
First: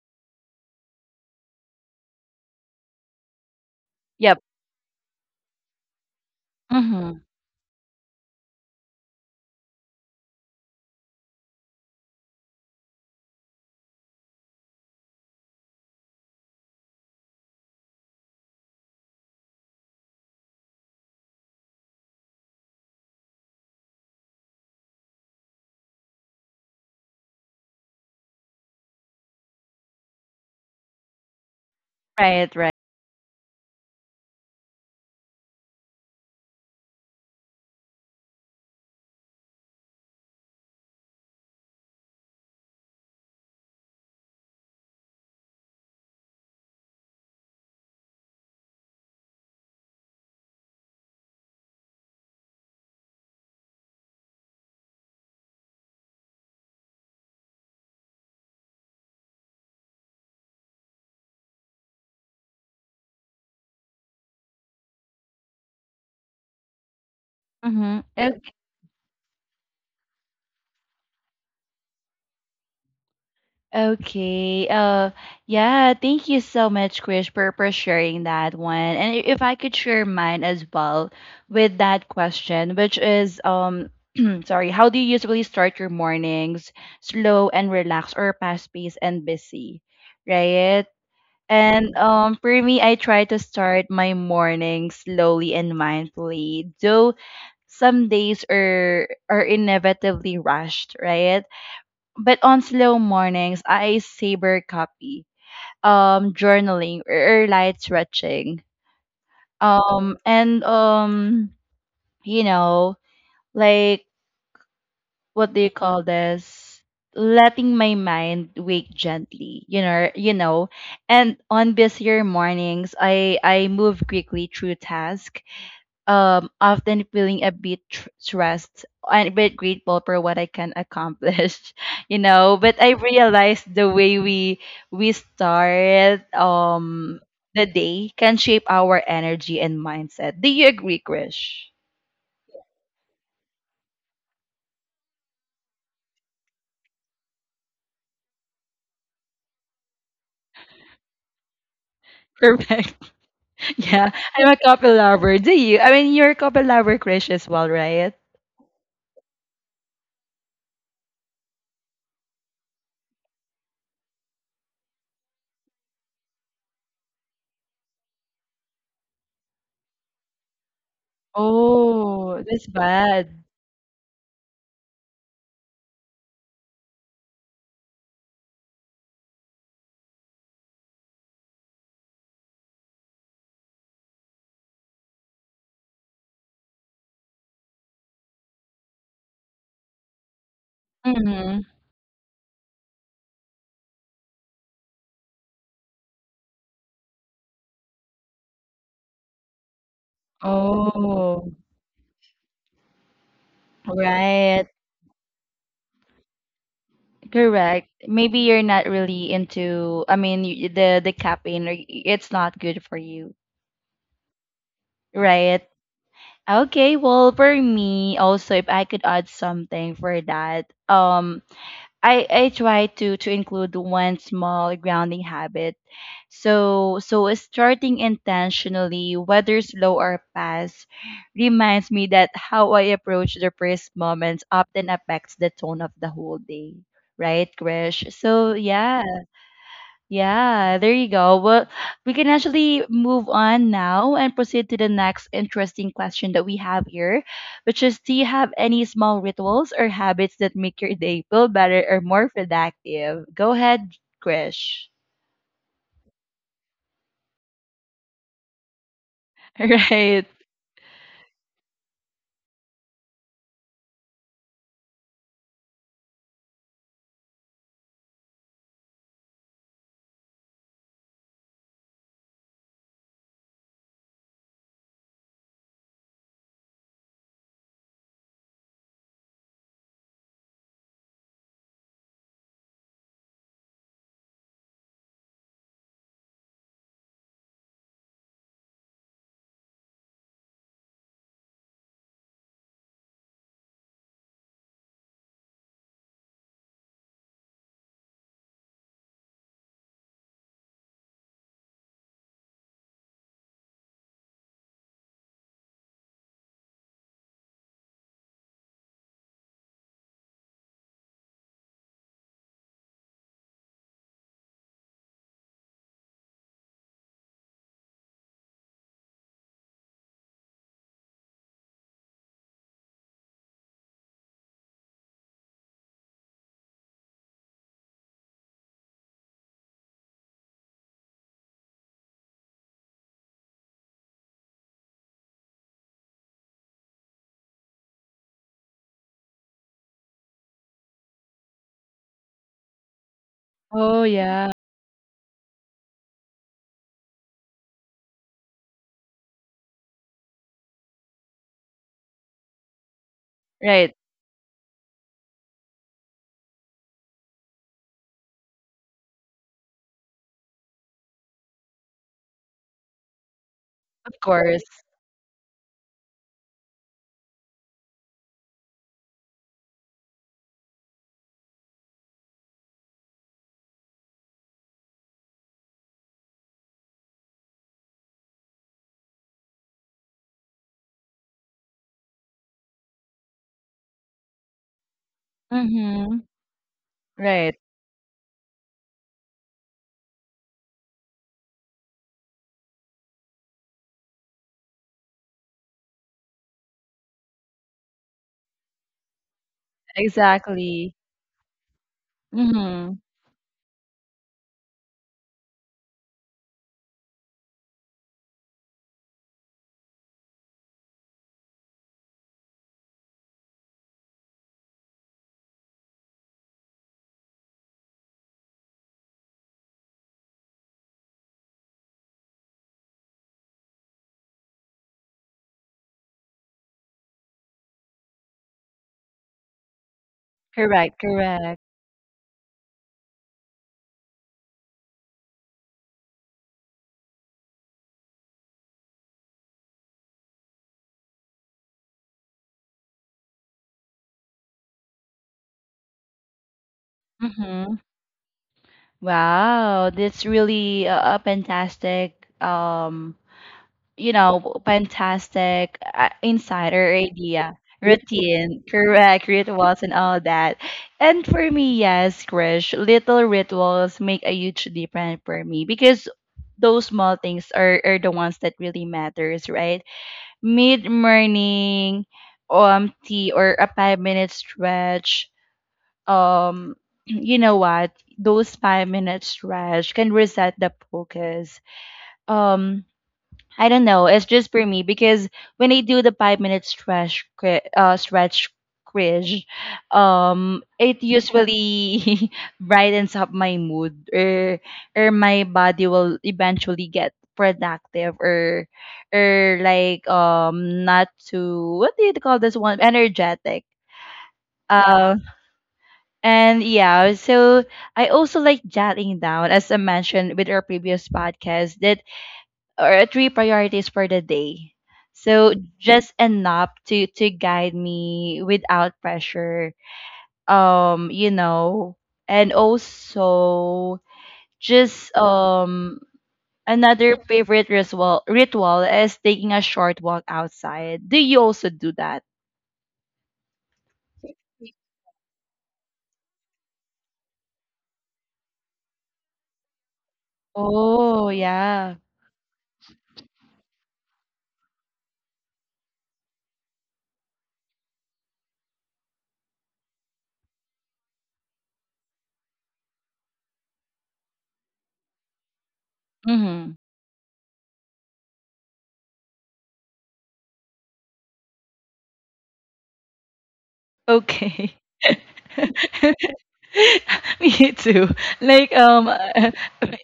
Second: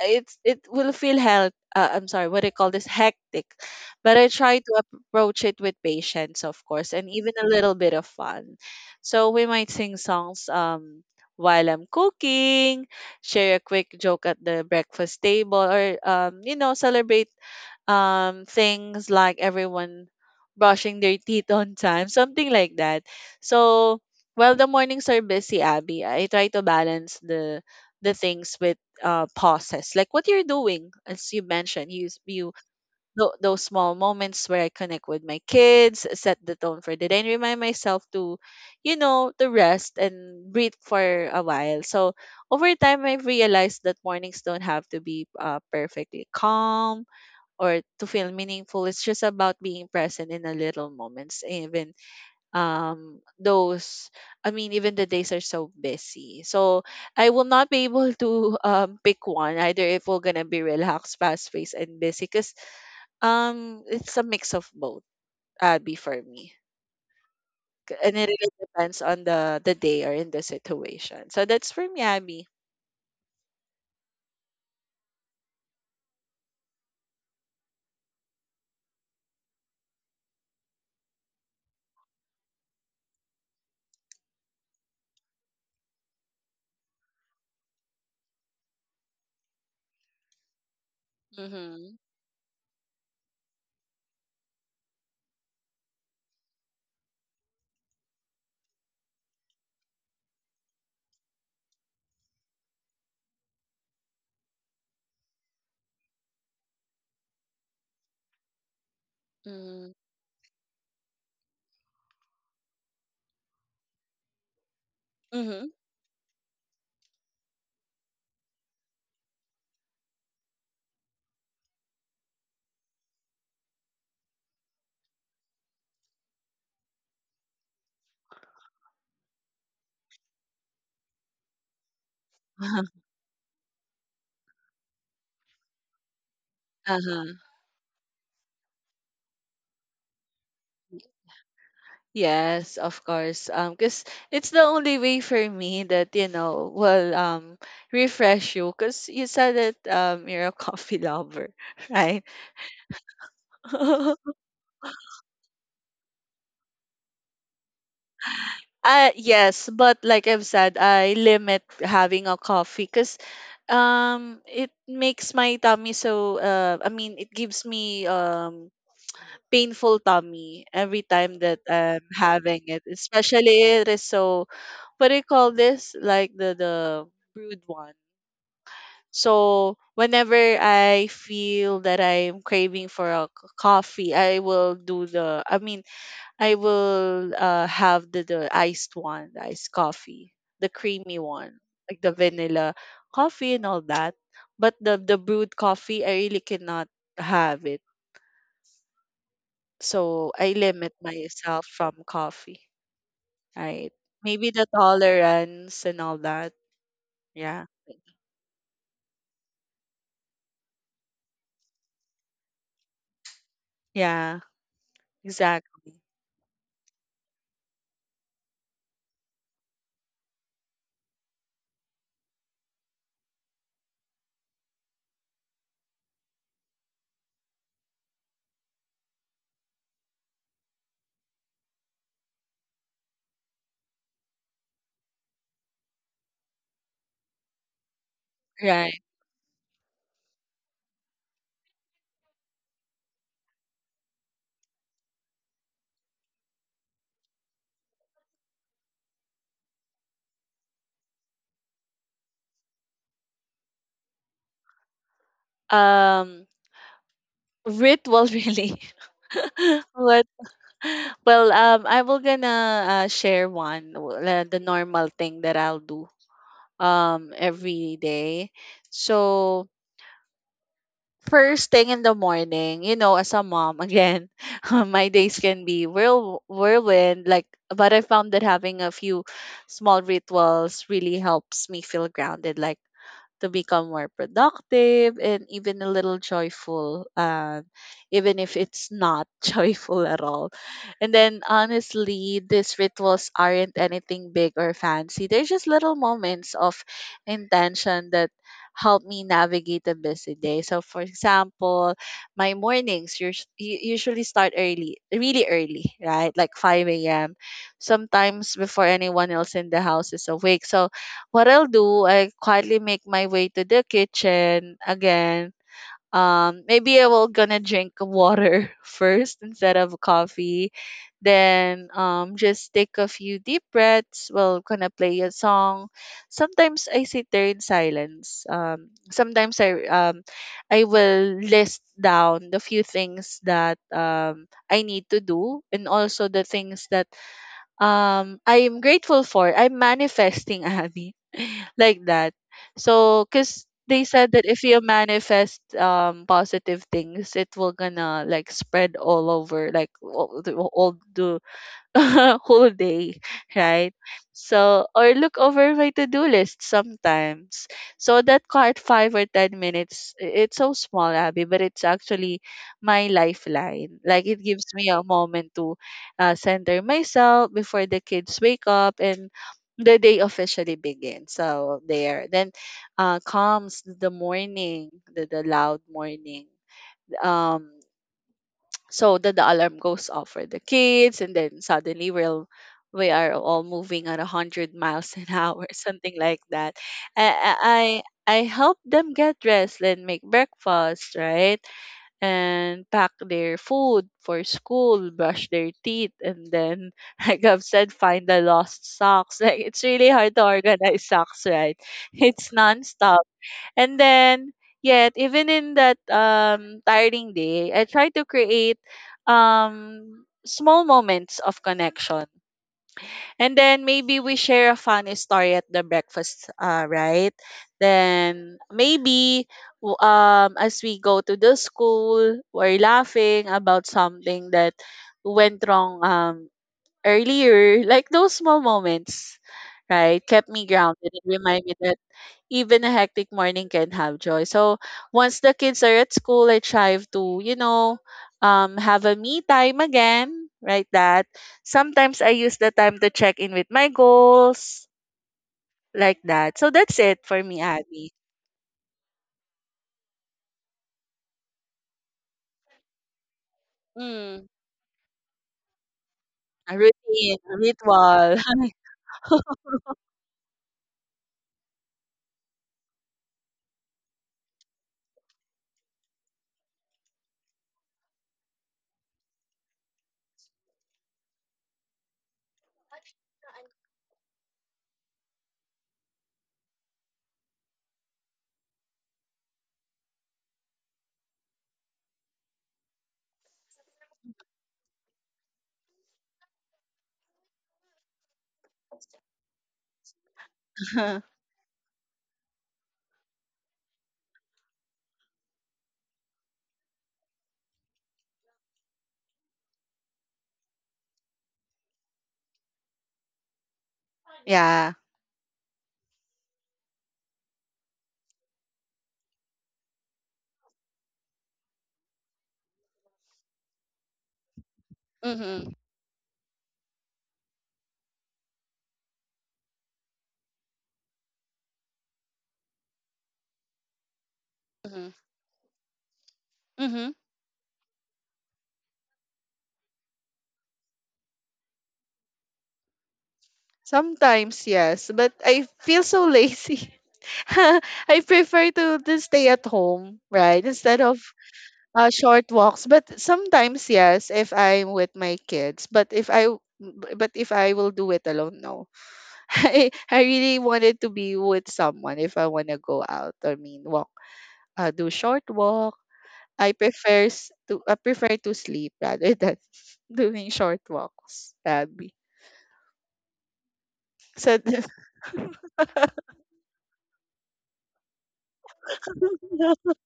it will feel hell. I'm sorry, what do you call this? Hectic. But I Yep. try to approach it with patience, of course, and Mm-hmm. even a little bit of fun. So we might sing songs while I'm cooking, share a quick joke at the breakfast table, or celebrate things like everyone brushing their teeth on time, something like that. So while the mornings are busy, Abby, I try to balance the things with pauses, like what you're doing. As you mentioned, you s- Right, you right. tho- those small moments where I connect with my kids set the tone for the day and remind myself to you know to rest and breathe for a while. So over time I've realized that mornings don't have to be perfectly calm or to feel meaningful. It's just about being present in the little moments, even those. I mean, even the days are so busy. So I will not be able to pick one either. If we're gonna be relaxed, fast paced, and busy, because it's a mix of both. Abby, for me, Mm-hmm. and it really Okay. depends on the day or in the situation. So that's for me, Abby. Okay. Yeah, thank you so much, Krish, for, sharing that one. And I- if I could share mine as well with that question, which is, um. Sorry, how do you usually start your mornings? Slow and relaxed, or fast paced and busy? Right? Mm-hmm. And for me, I try to start my morning slowly and mindfully, though some days are inevitably rushed, right? But on slow mornings, I savor copy, journaling or, light stretching, Mm-hmm. And you know, like, what do Mm. you call this, letting my mind wake gently, you know. You know, and on busier mornings, I move quickly through tasks, often feeling a bit tr- stressed and a bit grateful for what I can accomplish. You know, but I realized the way we start Uh-huh. the day can shape our energy and mindset. Do you agree, Krish? Yes, of course. Cause it's the only way for me that, you know, will refresh you. Cause you said that you're a coffee lover, right? Perfect. Yeah, I'm a couple lover. Do you? I mean, you're a couple lover, crush, as well, right? Yes, but like I've said, I limit having a coffee. Cause it makes my tummy so, I mean it gives me painful tummy every time that I'm Oh, having that's it. bad. Especially it is so, what do you call this? Like the brewed one. So whenever I feel that I'm craving for a coffee, I will do the. I mean, I will have the iced one, the iced coffee, the creamy one, Mm-hmm. like the vanilla coffee and all that. But the brewed coffee, I really cannot have it. So I limit Oh, myself from coffee. Right? Maybe the right. tolerance and all that. Yeah. Correct. Maybe you're not really into, I mean, y- the caffeine, or y- it's not good for you, Yeah. right? Exactly. Okay, well, for me also, if I could add something for that, I try to include one small grounding habit. So starting intentionally, whether slow or fast, reminds me that how I approach the first moments often affects the tone of the whole day. Right, Krish? So Right. yeah. Yeah, there you go. Well, we can actually move on now and proceed to the next interesting question that we have here, which is, do you have any small rituals or habits that make your day feel better or more productive? Go ahead, Krish. Um. Ritual, really. What? Right. Well, I will gonna share the normal thing that I'll do every day. So first thing in the morning, you know, as a mom again, my days can be whirlwind. Like, but I found that having a few small rituals really helps me feel grounded. Like to become more productive and even a little joyful, even if it's not joyful at all. And then, honestly, these rituals aren't anything big or fancy. They're just little moments of intention that help me navigate a busy day. So, for example, my mornings usually start early, really early, right? Like 5 a.m. Sometimes before anyone else in the house is awake. So, what I'll do, I quietly make my way to the kitchen again. Maybe I will gonna drink water first instead of coffee. Then, just take a few deep breaths. Well, gonna play a song. Sometimes I sit there in silence. Sometimes I will list down the few things that I need to do and also the things that I am grateful for. I'm manifesting, Abby, like that. So, because they Oh, said that yeah. if you manifest positive things, it will gonna like spread all over, like all the whole day, right? Right. So, or look over my to-do list sometimes. So that cut 5 or 10 minutes, it's so small, Abby, but it's actually my lifeline. Of Like it course. gives me a moment to center myself before the kids wake up and the day officially begins. So there, then comes the morning, the loud morning. Um, so then the alarm goes off for the kids, and then suddenly we are all moving at 100 miles an hour, something Mm-hmm. like that. Right. I I help them get dressed, then make breakfast, right, and pack their food for school, brush their teeth, and then like I've said, find the lost socks. Like it's really hard to Exactly. organize socks, right? It's Mm-hmm. nonstop and then, yet, even in that tiring day, I try to create small moments of connection. And then maybe we share a funny story at the breakfast, right? Then maybe, as we go to the school, we're laughing about something that went wrong, earlier. Like those small moments, right? Kept me Correct. grounded and Correct. remind me that even a hectic morning can have joy. So once the kids are at school, I try to, you know, have a me time again, right? That sometimes I use the time to check in with my goals, like that. So that's it for me, Mm-hmm. Abby. Wow, that's really a, fantastic, you Mm, know, fantastic a insider routine, idea, a ritual. routine, correct, rituals, and all that. And for me, yes, Krish, little rituals make a huge difference for me, because those small things are the ones that really matters, right? Mid morning, tea or a 5-minute stretch, um. You know what? Those 5-minute stretch can reset the focus. Um, I don't know. It's just for me, because when I do the 5-minute stretch, cri- stretch quiz, it usually brightens up my mood, or my body will eventually get productive, or, like, not too, what do you call this one, energetic. Yeah. Uh, and yeah, so I also like jotting down, as I mentioned with our previous podcast, that or three priorities for the day. So Mm-hmm, just enough to guide me without pressure. You know, and also mm-hmm, just, mm-hmm. another favorite ritual is taking a short walk outside. Do you also do that? Sometimes, yes, but I feel so lazy. I prefer to stay at home, right? Instead of, Oh yeah. uh, short walks, but sometimes yes, if I'm with my kids. But if I will do it alone, no. I really wanted to be with someone if I want to go out. I mean, walk, do short walk. Mm-hmm. I prefer to sleep rather than doing short walks, Abby. So Okay. th- Me too. Like,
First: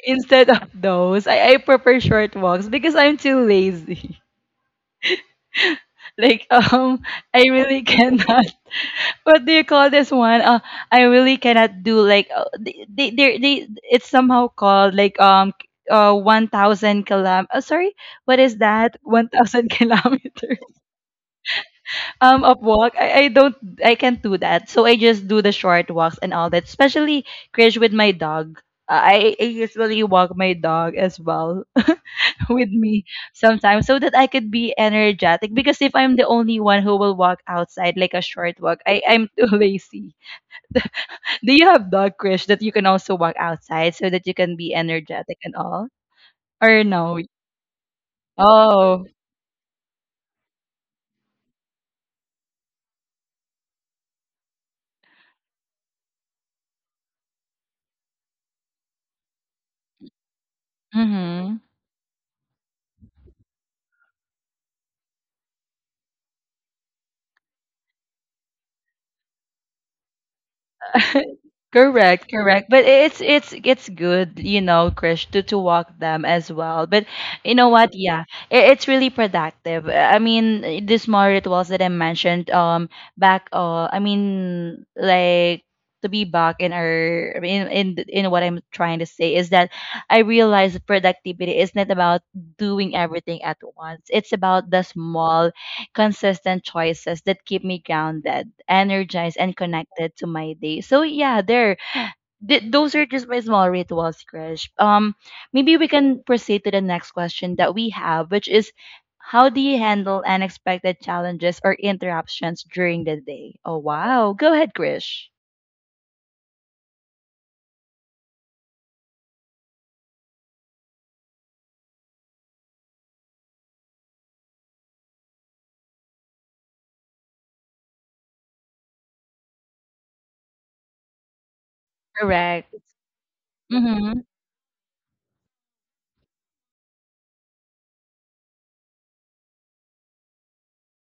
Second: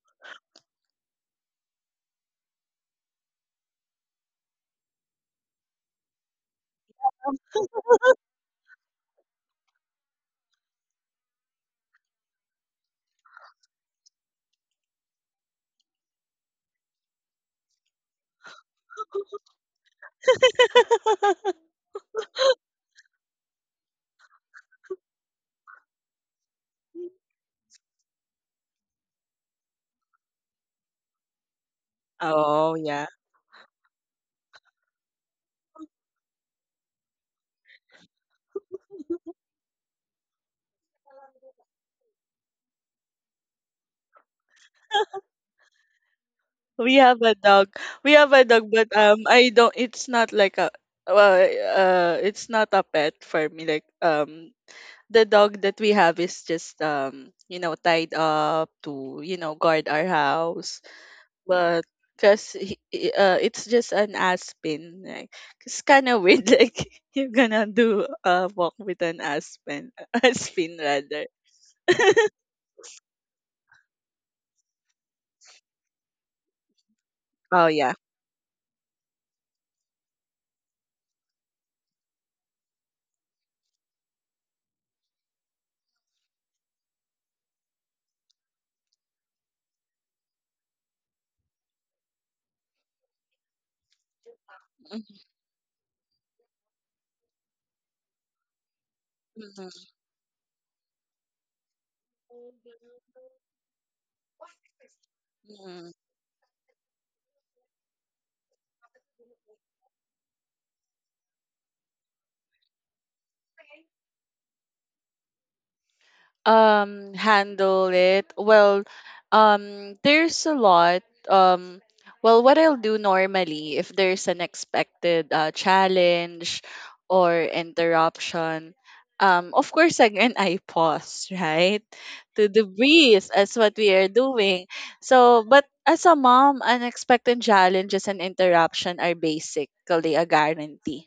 instead of those, I prefer short walks because I'm too lazy. Like, I really cannot. What do you call this one? I really cannot do, like, they it's somehow called like, uh, 1,000 kilometer. Sorry, what is that? 1,000 kilometers. Of walk. I don't. I can't do that. So I just do the short walks and all that. Especially, Krish, with my dog. I usually walk my dog as well with me sometimes, so that I could be energetic. Because if I'm the only one who will walk outside, like a short walk, I'm too lazy. Do you have dog, Krish, that you can also walk outside so that you can be energetic and all? Or We no? have a dog. We have a dog, but Oh. I don't. It's not like a. Well, it's not a pet for me. Like, the dog that we have is just tied up to, you know, guard our house, Mm-hmm. but because, it's just an aspen. Like, it's kind of weird like you're gonna do a walk with an aspen, aspen rather. Correct, correct. But it's good, you know, Krish, to walk them as well. But you Oh know what? yeah. Yeah, it, it's really productive. I mean, these small rituals that I mentioned, back, I mean, like to be back in our in what I'm trying to say is that I realize productivity is not about doing everything at once. It's about the Mhm. small consistent choices that keep me grounded, energized, and Mhm. connected to my day. So yeah, there. Th- those are just my small rituals, Krish. Maybe we Mhm. can proceed to the next question that we have, which is, how do you handle unexpected challenges or interruptions during the day? Oh wow, go ahead, Krish. Handle it well. There's a lot. um well, what I'll do normally if there's an expected challenge or interruption, of course, again, I pause, right, to Correct. debrief as what we are Mm-hmm. doing. So but as a mom, unexpected challenges and interruption are basically a guarantee.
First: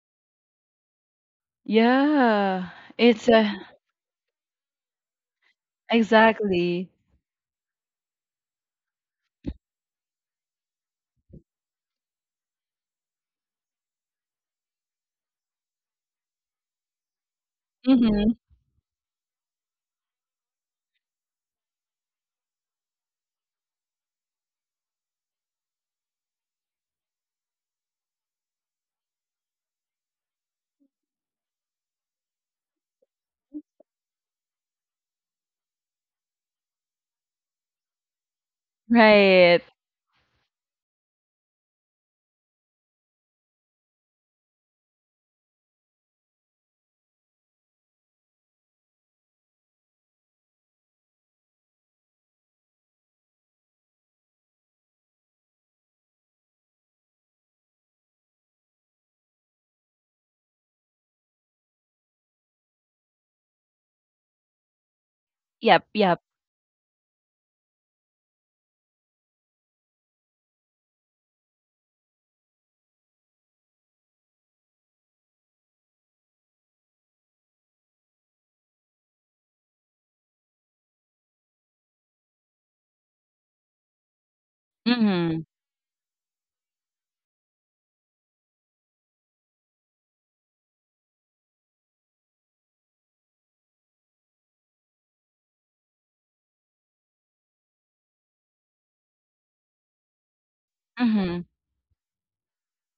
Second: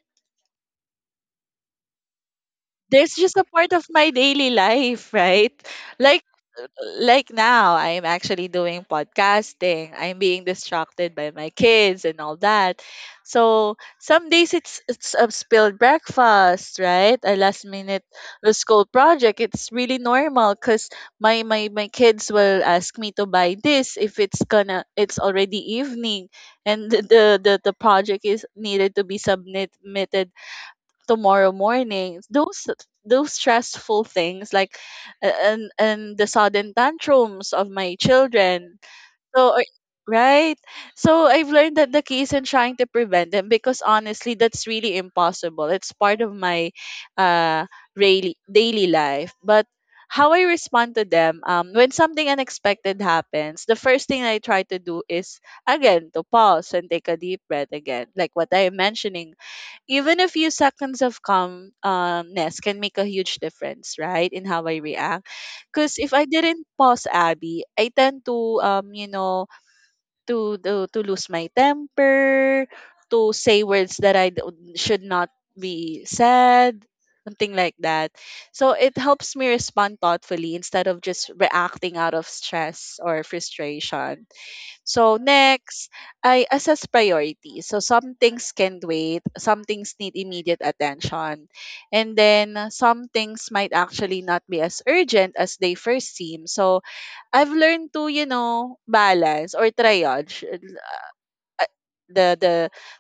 Yeah, There's it's just a part of my daily life, right? Like exactly. like now I'm actually doing podcasting. I'm being distracted by my kids and all that. So some days it's a spilled breakfast, right? A last minute Mm-hmm. school project. It's really normal because my kids will ask me to buy this if it's already evening and the project is needed to be submitted tomorrow morning. Those stressful things like and the sudden tantrums of my children. so Right. I- right, so I've learned that the key is in trying to prevent them because honestly that's really impossible. It's part of my uh really daily life. But how I respond to them, when something unexpected happens, the first thing I try to do is again to pause and take a deep breath again, like what I am mentioning. Even a few seconds of calmness can make a huge difference, right, in how I react. Yep. Because if Yep. I didn't pause, Abby, I tend to, to lose my temper, to say words that should not be said, something like that. So it helps me respond thoughtfully instead of just reacting out of stress or frustration. So Mm-hmm. next, I assess priorities. So some things can wait, some things need immediate attention, and then some things might actually not be as urgent as they first seem. So I've learned to, you know, balance or triage Mm-hmm. uh, the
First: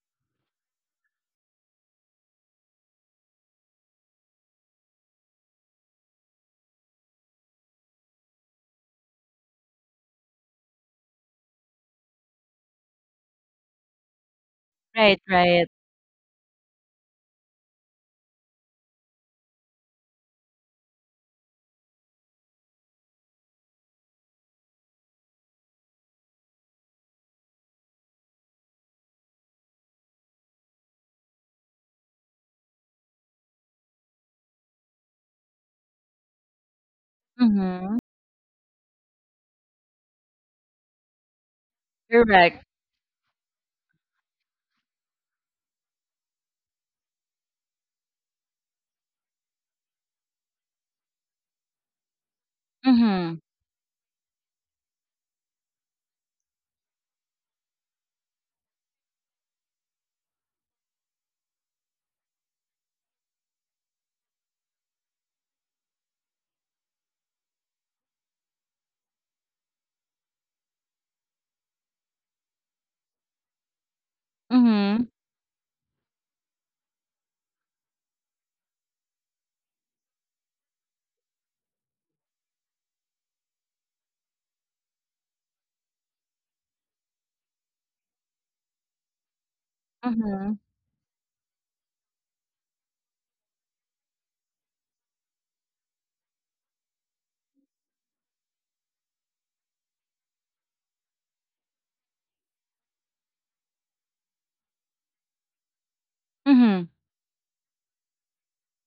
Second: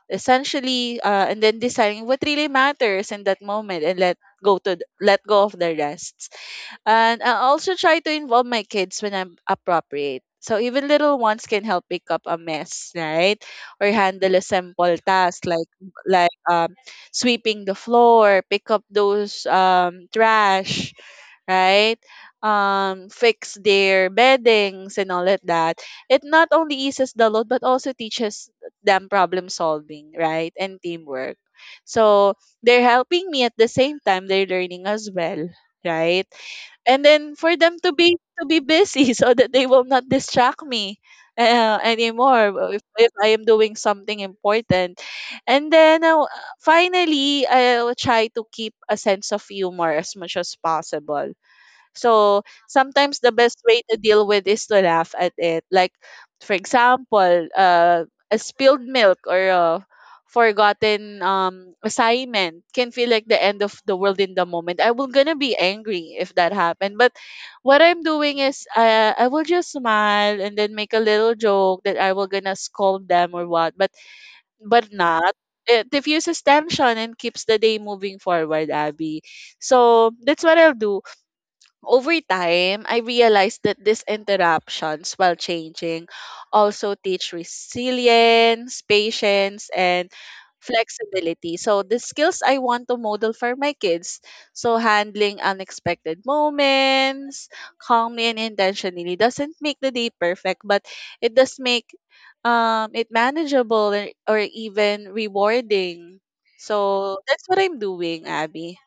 essentially and then deciding what really matters in that moment and let go of the rest. And I also try to involve my kids when I'm appropriate. So even little ones can help pick up a mess, right? Or handle a simple Right. task like Right. like um sweeping the floor, pick up those trash, right? Fix their beddings and all of that. It not only eases the load but also teaches them problem solving, right? And teamwork. So they're helping me at the same time they're learning as well, right? And then for them Mhm. To be busy so that they will not distract me anymore Correct. If I am doing something important. And then finally, I'll try to keep a sense of humor as much as possible. So sometimes the Mhm. best way to deal with is to laugh at it. Like, for example, a spilled milk or a forgotten assignment can feel like the end of the world in the moment. I will gonna be angry if that happened. But what I'm doing is I will just smile and then make a little joke that I will gonna scold them or what. But Mhm. not. It diffuses tension and keeps the day moving forward, Abby. So that's what I'll do. Over time, I realized that these interruptions, while changing, also teach resilience, patience, and Mhm. flexibility. So, the skills I want to model for my kids. So, handling unexpected moments calmly and intentionally doesn't make the day perfect, but it does make it manageable or even rewarding. Mhm. So, that's what I'm doing, Abby.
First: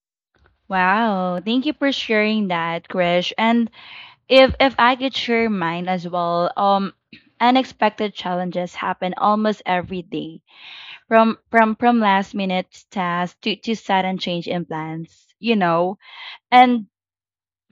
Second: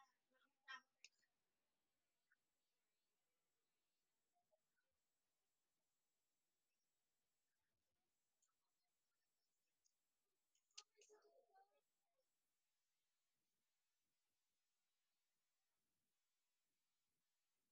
Wow, thank you for sharing that, Krish. And if I could share mine as well, um, unexpected challenges happen almost every day. From last minute tasks to sudden change in plans, you know. And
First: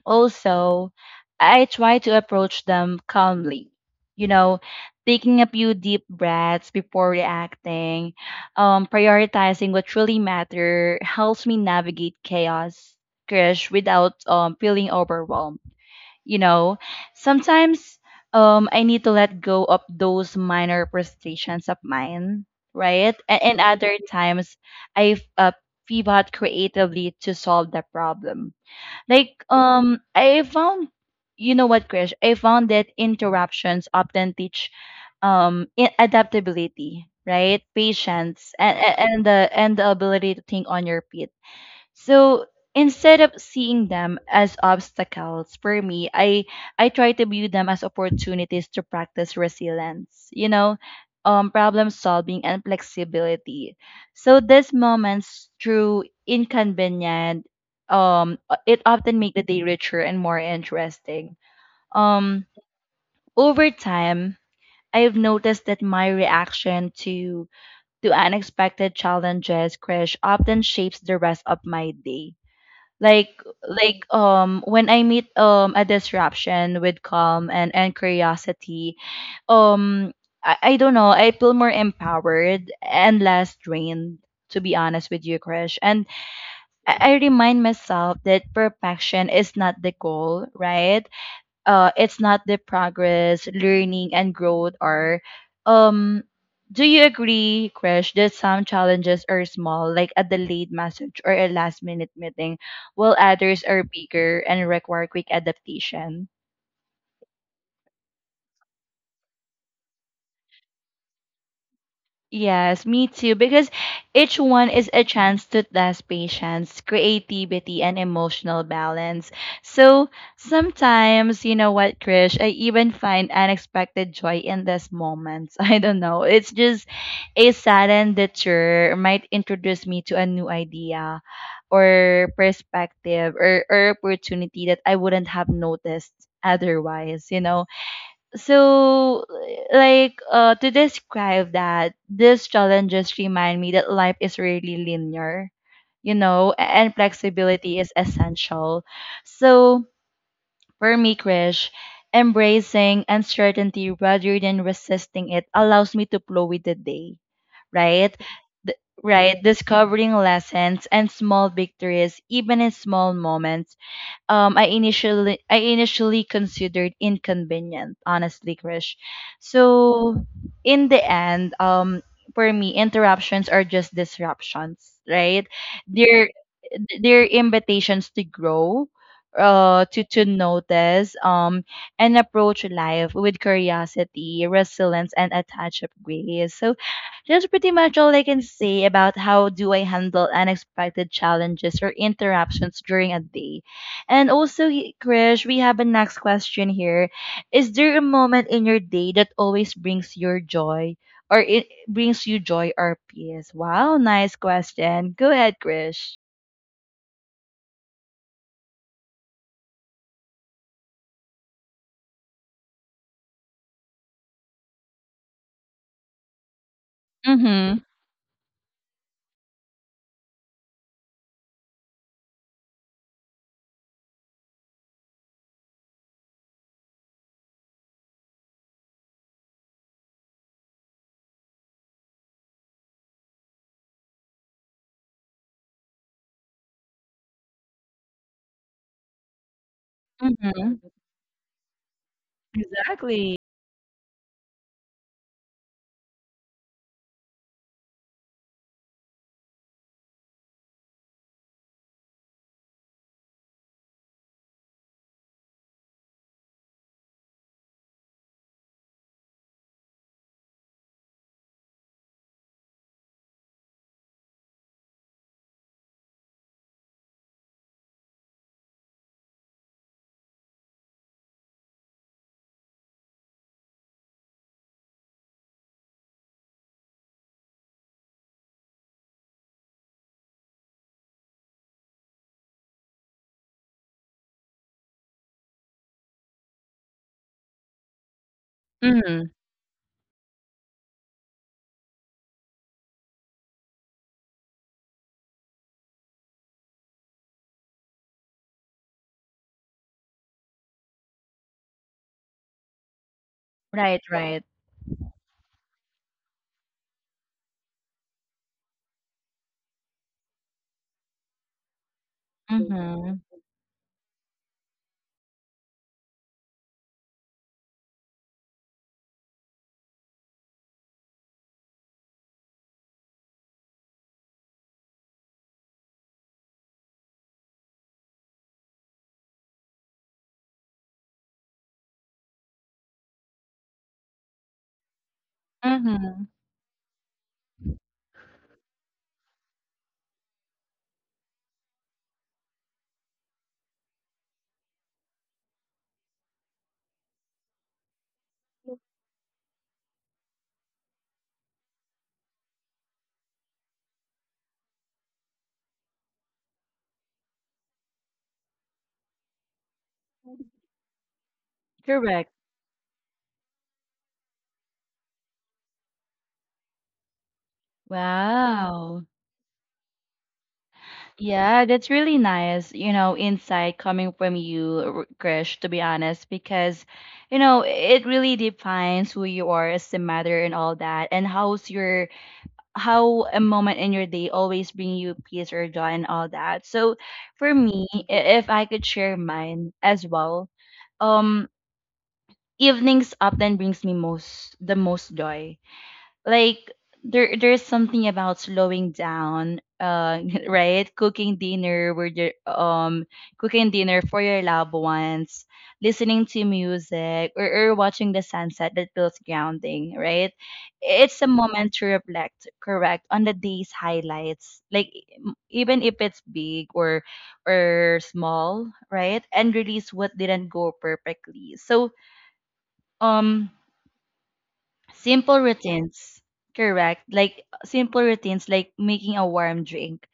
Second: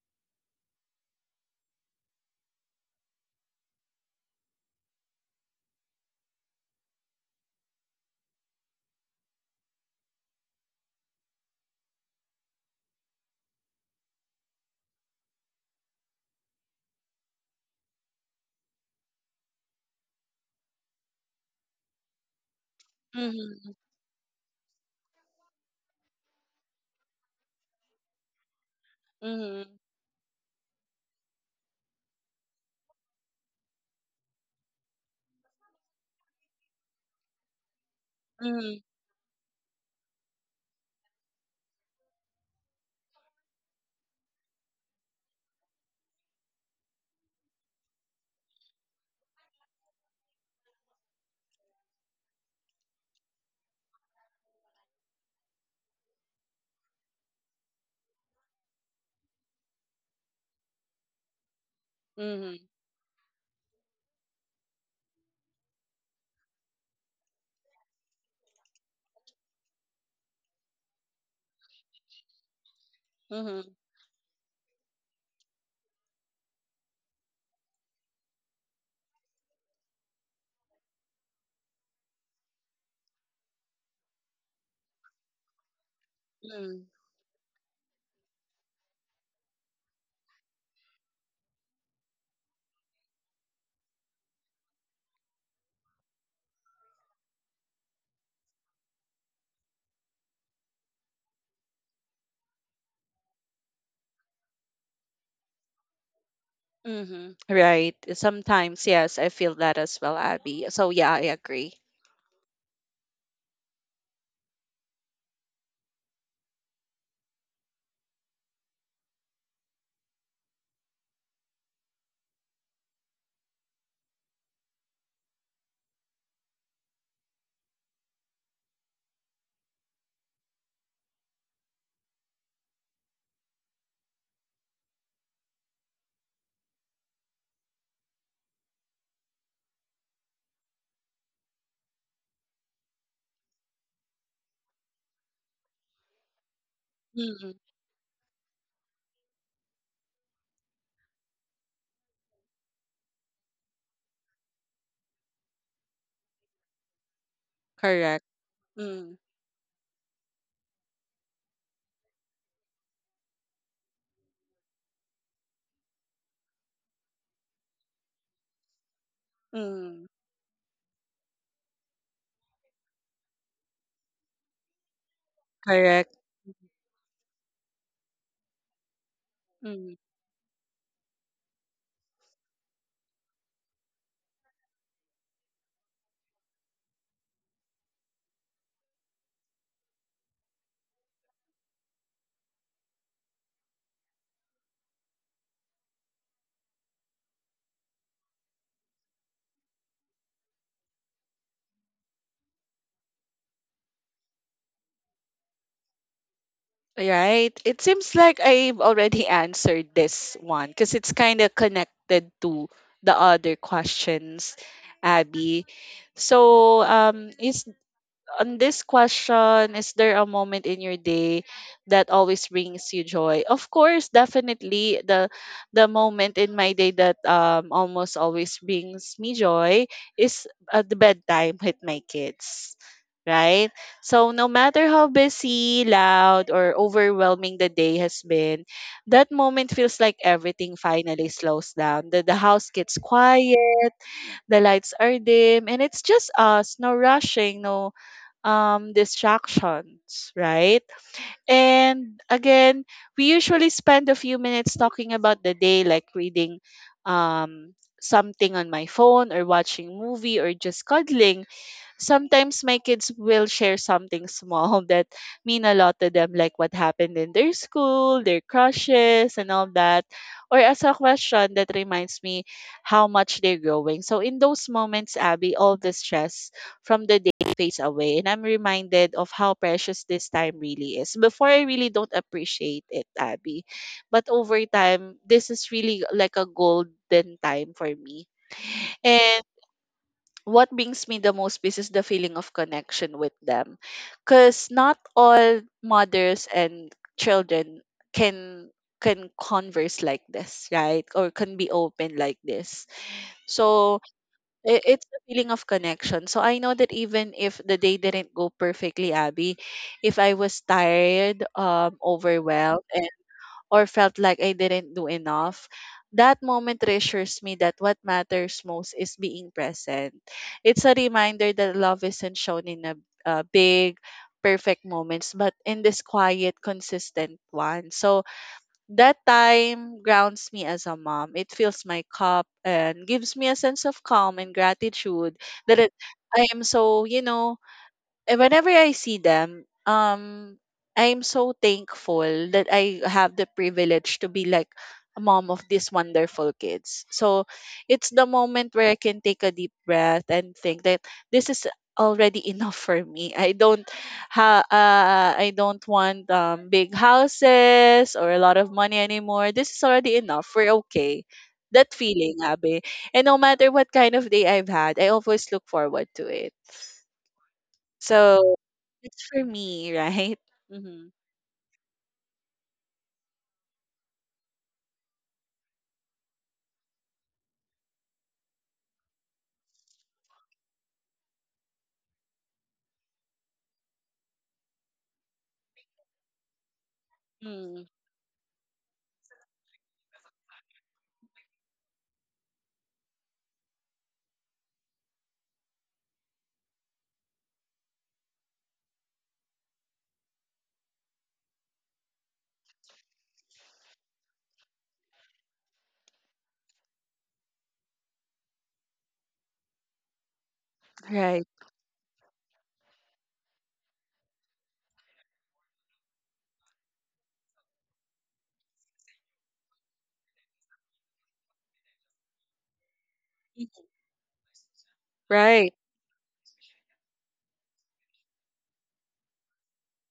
also, I try to approach them calmly, you know, taking a few deep breaths before reacting, prioritizing what truly matter helps me navigate chaos, crash, without, feeling overwhelmed. You know, sometimes I need to let go of those minor frustrations of mine, right? And, Mm-hmm, other times I, pivot creatively to solve the problem, like, mm-hmm, I found, you know what, Krish? I found that interruptions often teach, I- adaptability, right? Patience and mm-hmm. The ability to think on your feet. So instead of seeing them as obstacles for me, I try to view them as opportunities to practice resilience, you know, problem solving, and flexibility. So these moments, through inconvenient, it often make the day richer and more interesting. Um, Mm-hmm. over time, I've noticed that my reaction to unexpected challenges, crash, often shapes the rest of my day, like Mm-hmm. like, when I meet, a disruption with calm and, curiosity, um, I don't know, I feel more empowered and less drained, to be honest with you, Krish. And I remind myself that perfection is not the goal, right? It's not the progress, learning and growth are, um do you agree, Krish, that some challenges are small, like a delayed message or a last minute meeting, while others are bigger and require quick adaptation? Mm-hmm. Right. Sometimes, yes, I feel that as well, Abby. So yeah, I agree. Yes, me too, because each one is a chance to test patience, creativity, and emotional balance. So sometimes, you know what, Krish, I even find unexpected joy in these moments. I don't know. It's just a sudden detour might introduce me to a new idea or perspective, or, opportunity that I wouldn't have noticed otherwise, you know? So like to describe that these challenges remind me that life is really linear, you know, and Mm-hmm. flexibility is essential. So for me, Krish, embracing uncertainty rather than resisting it allows me to flow with the day, right? Correct. Th- Mm-hmm. right, discovering lessons and small victories, even in small moments. I initially considered inconvenient, honestly, Krish. So in the end, for me, interruptions are just disruptions, right? Correct. They're their invitations to grow, Mm. to notice, and approach life with curiosity, resilience, and a touch of grace. So that's pretty much all I can say about how do I handle unexpected challenges or interruptions during a day. And also, Krish, we have a next question here. Is there a moment in your day that always brings your joy, or it brings you joy or peace? Wow, nice question. Go ahead, Krish. Right. It seems like I've already answered this one because it's kind of connected to the other questions, Abby. So, is Mhm, on this question, is there a moment in your day that always brings you joy? Of course, definitely the moment in my day that almost always brings me joy is at the bedtime with my kids. Right? So no matter how busy, loud, or overwhelming the day has been, that moment feels like everything mhm. finally slows down. The house gets Exactly. quiet, the lights are dim, and it's just us, no rushing, no distractions, right? And again, we usually spend a few minutes talking about the day, like reading um, something on my phone or watching movie or just cuddling. Sometimes my kids will share something small that mean a lot to them, like what happened in their school, their crushes, and all that, or as a question that reminds me how much they're growing. So in those moments, Abby, all the stress from the day fades away, and I'm reminded of how precious this time really is. Before, I really don't appreciate it, Abby, but over time, this is really like a golden time for me. Mm. And what brings me the most peace is the feeling of connection with them, because not all mothers and children can converse like this, right, or can be open like this. so Right, right. It's a feeling of connection, so I know that even if the day didn't go perfectly, Abby, if I was tired, overwhelmed, Mhm, or felt like I didn't do enough, that moment reassures me that what matters most is being present. It's a reminder that love isn't shown in a big, perfect moments, but in this quiet, consistent one. So that time grounds me as a mom. It fills my cup and gives me a sense of calm and gratitude. that it, mhm. I am so, you know, eh, whenever I see them, I'm so thankful that I have the privilege to be like a mom of these wonderful kids. So it's the moment where I can take a deep breath and think that this is already enough for me. I don't want big houses or a lot of money anymore. This is already enough. We're okay. That Correct. feeling, Abe. And no matter what kind of day I've had, I always look forward to it. So Wow. it's for me, right? Mm-hmm. Yeah, that's really nice, insight coming from you, Krish, to be honest, because, it really defines who you are as a mother and all that, and how a moment in your day always bring you peace or joy and all that. So for me, Mm. If I could share mine as well, um, evenings often brings me most the most joy. Like there's something about slowing down, right? Cooking dinner where you cooking dinner for your loved ones, listening to music, or watching the sunset that feels grounding, right? It's a Right. moment to reflect, correct, on the day's highlights. Like even if it's big or small, right? And release what didn't go perfectly. So um simple Right. routines. Correct. Like simple routines, like making a warm drink,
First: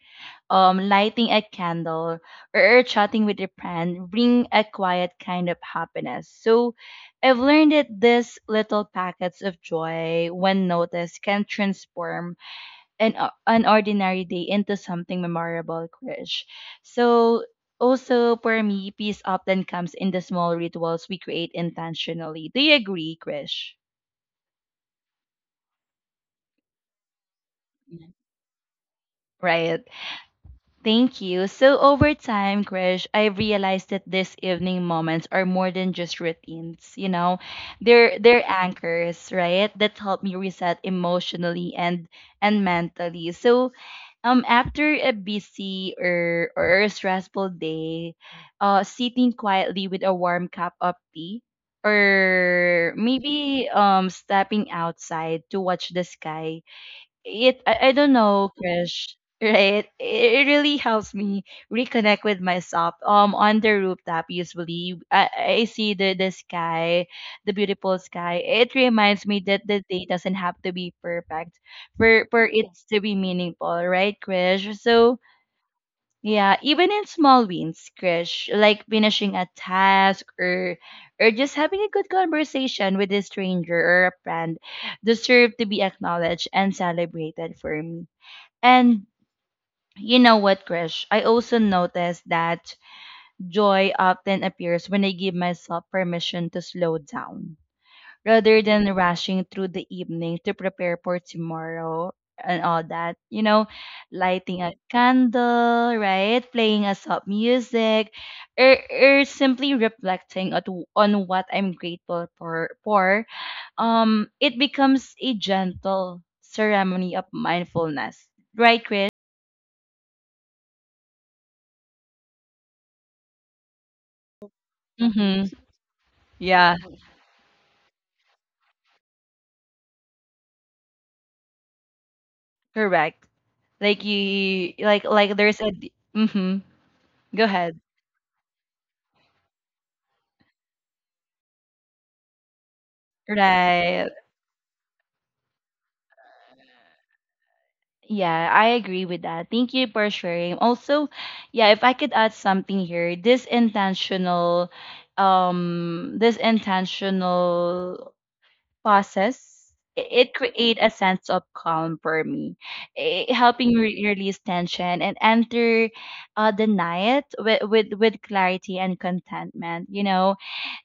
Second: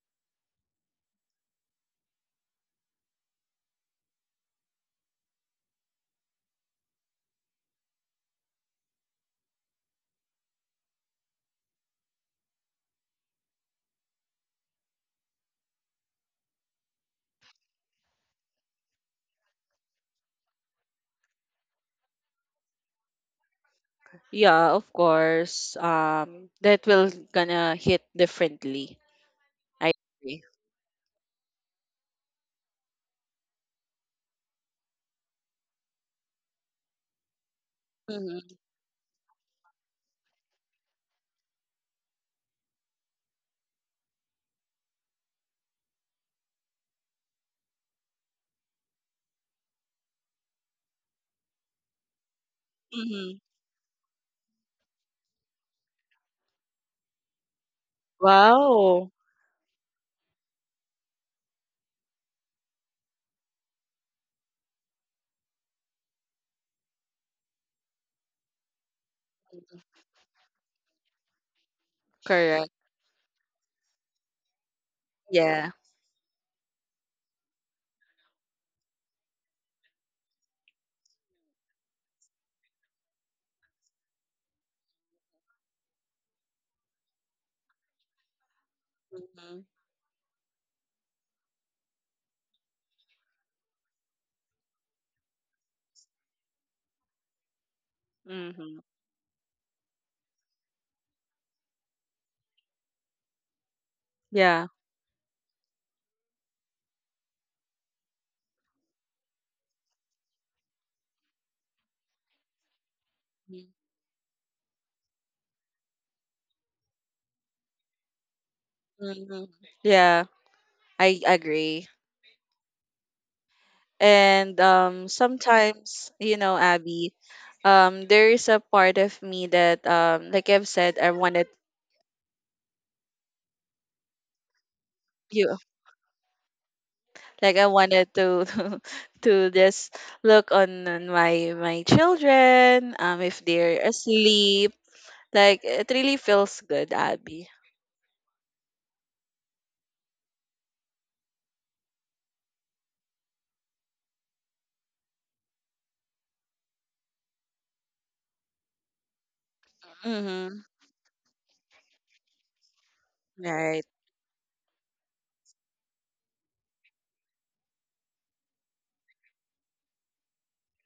lighting a candle or chatting with a friend bring a quiet kind of happiness. So I've learned that these little packets of joy, when noticed, can transform an ordinary day into something memorable, Krish. So also for me, peace often comes in the small rituals we create intentionally. Do you agree, Krish? Yeah, of course. That will gonna hit Yeah. differently. Right. I agree. Thank you. So over time, Krish, I realized that these evening moments are more than just routines. They're Mm-hmm. anchors, right, that help me reset emotionally and mentally. So after a busy or a stressful day, sitting quietly with a warm cup of tea, or Mm-hmm. maybe stepping outside to watch the sky, I don't know, Wow. Krish. Right, it really helps me reconnect with myself. On the rooftop, usually I see the sky, the beautiful sky. It reminds me that the day doesn't have to be perfect for it Correct. to be meaningful, right, Krish? So Yeah. yeah, even in small wins, Krish, like finishing a task or just having a good conversation with a stranger or a friend deserve to be acknowledged and celebrated for me. And Mm-hmm. you know what, Krish? I also noticed that joy often appears when I give myself permission to slow down rather Mm-hmm. than rushing through the evening to prepare for tomorrow and all that. Lighting Yeah. a candle, right? Playing a soft music, or simply reflecting on what I'm grateful for. It becomes a gentle ceremony of mindfulness. Right, Chris? Mm-hmm. Yeah. I agree. And Mm-hmm. sometimes, you know, Yeah, Abby, there is a part of me that like I've said, I wanted correct. Like you, like you. there's a. Mm-hmm. Go Like I ahead. wanted to to just look on my children, if they're Right. asleep. Like it really feels good, Abby. Yeah, I agree with that. Thank you for sharing. Also, yeah, if I could add something here, this intentional um this intentional process. It Mm-hmm. create a sense of calm for me, helping Right. Release tension and enter the night with, with clarity and contentment.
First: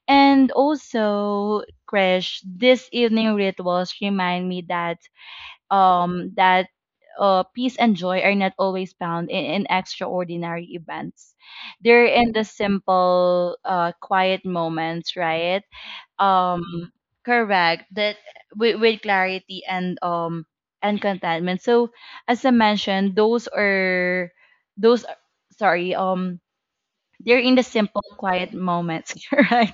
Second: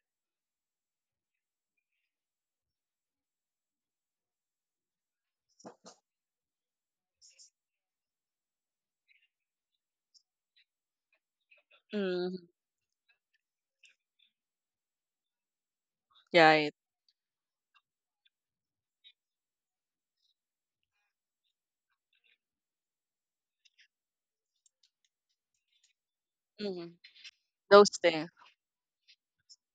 And also, Krish, this evening rituals remind me that peace and joy are not always found in extraordinary events. They're in Mm-hmm. the simple, quiet moments, right? Right. Um, correct. That, with clarity and contentment. So as I mentioned, those. Are, sorry. Mm-hmm. They're in the Those simple, things. quiet moments, right?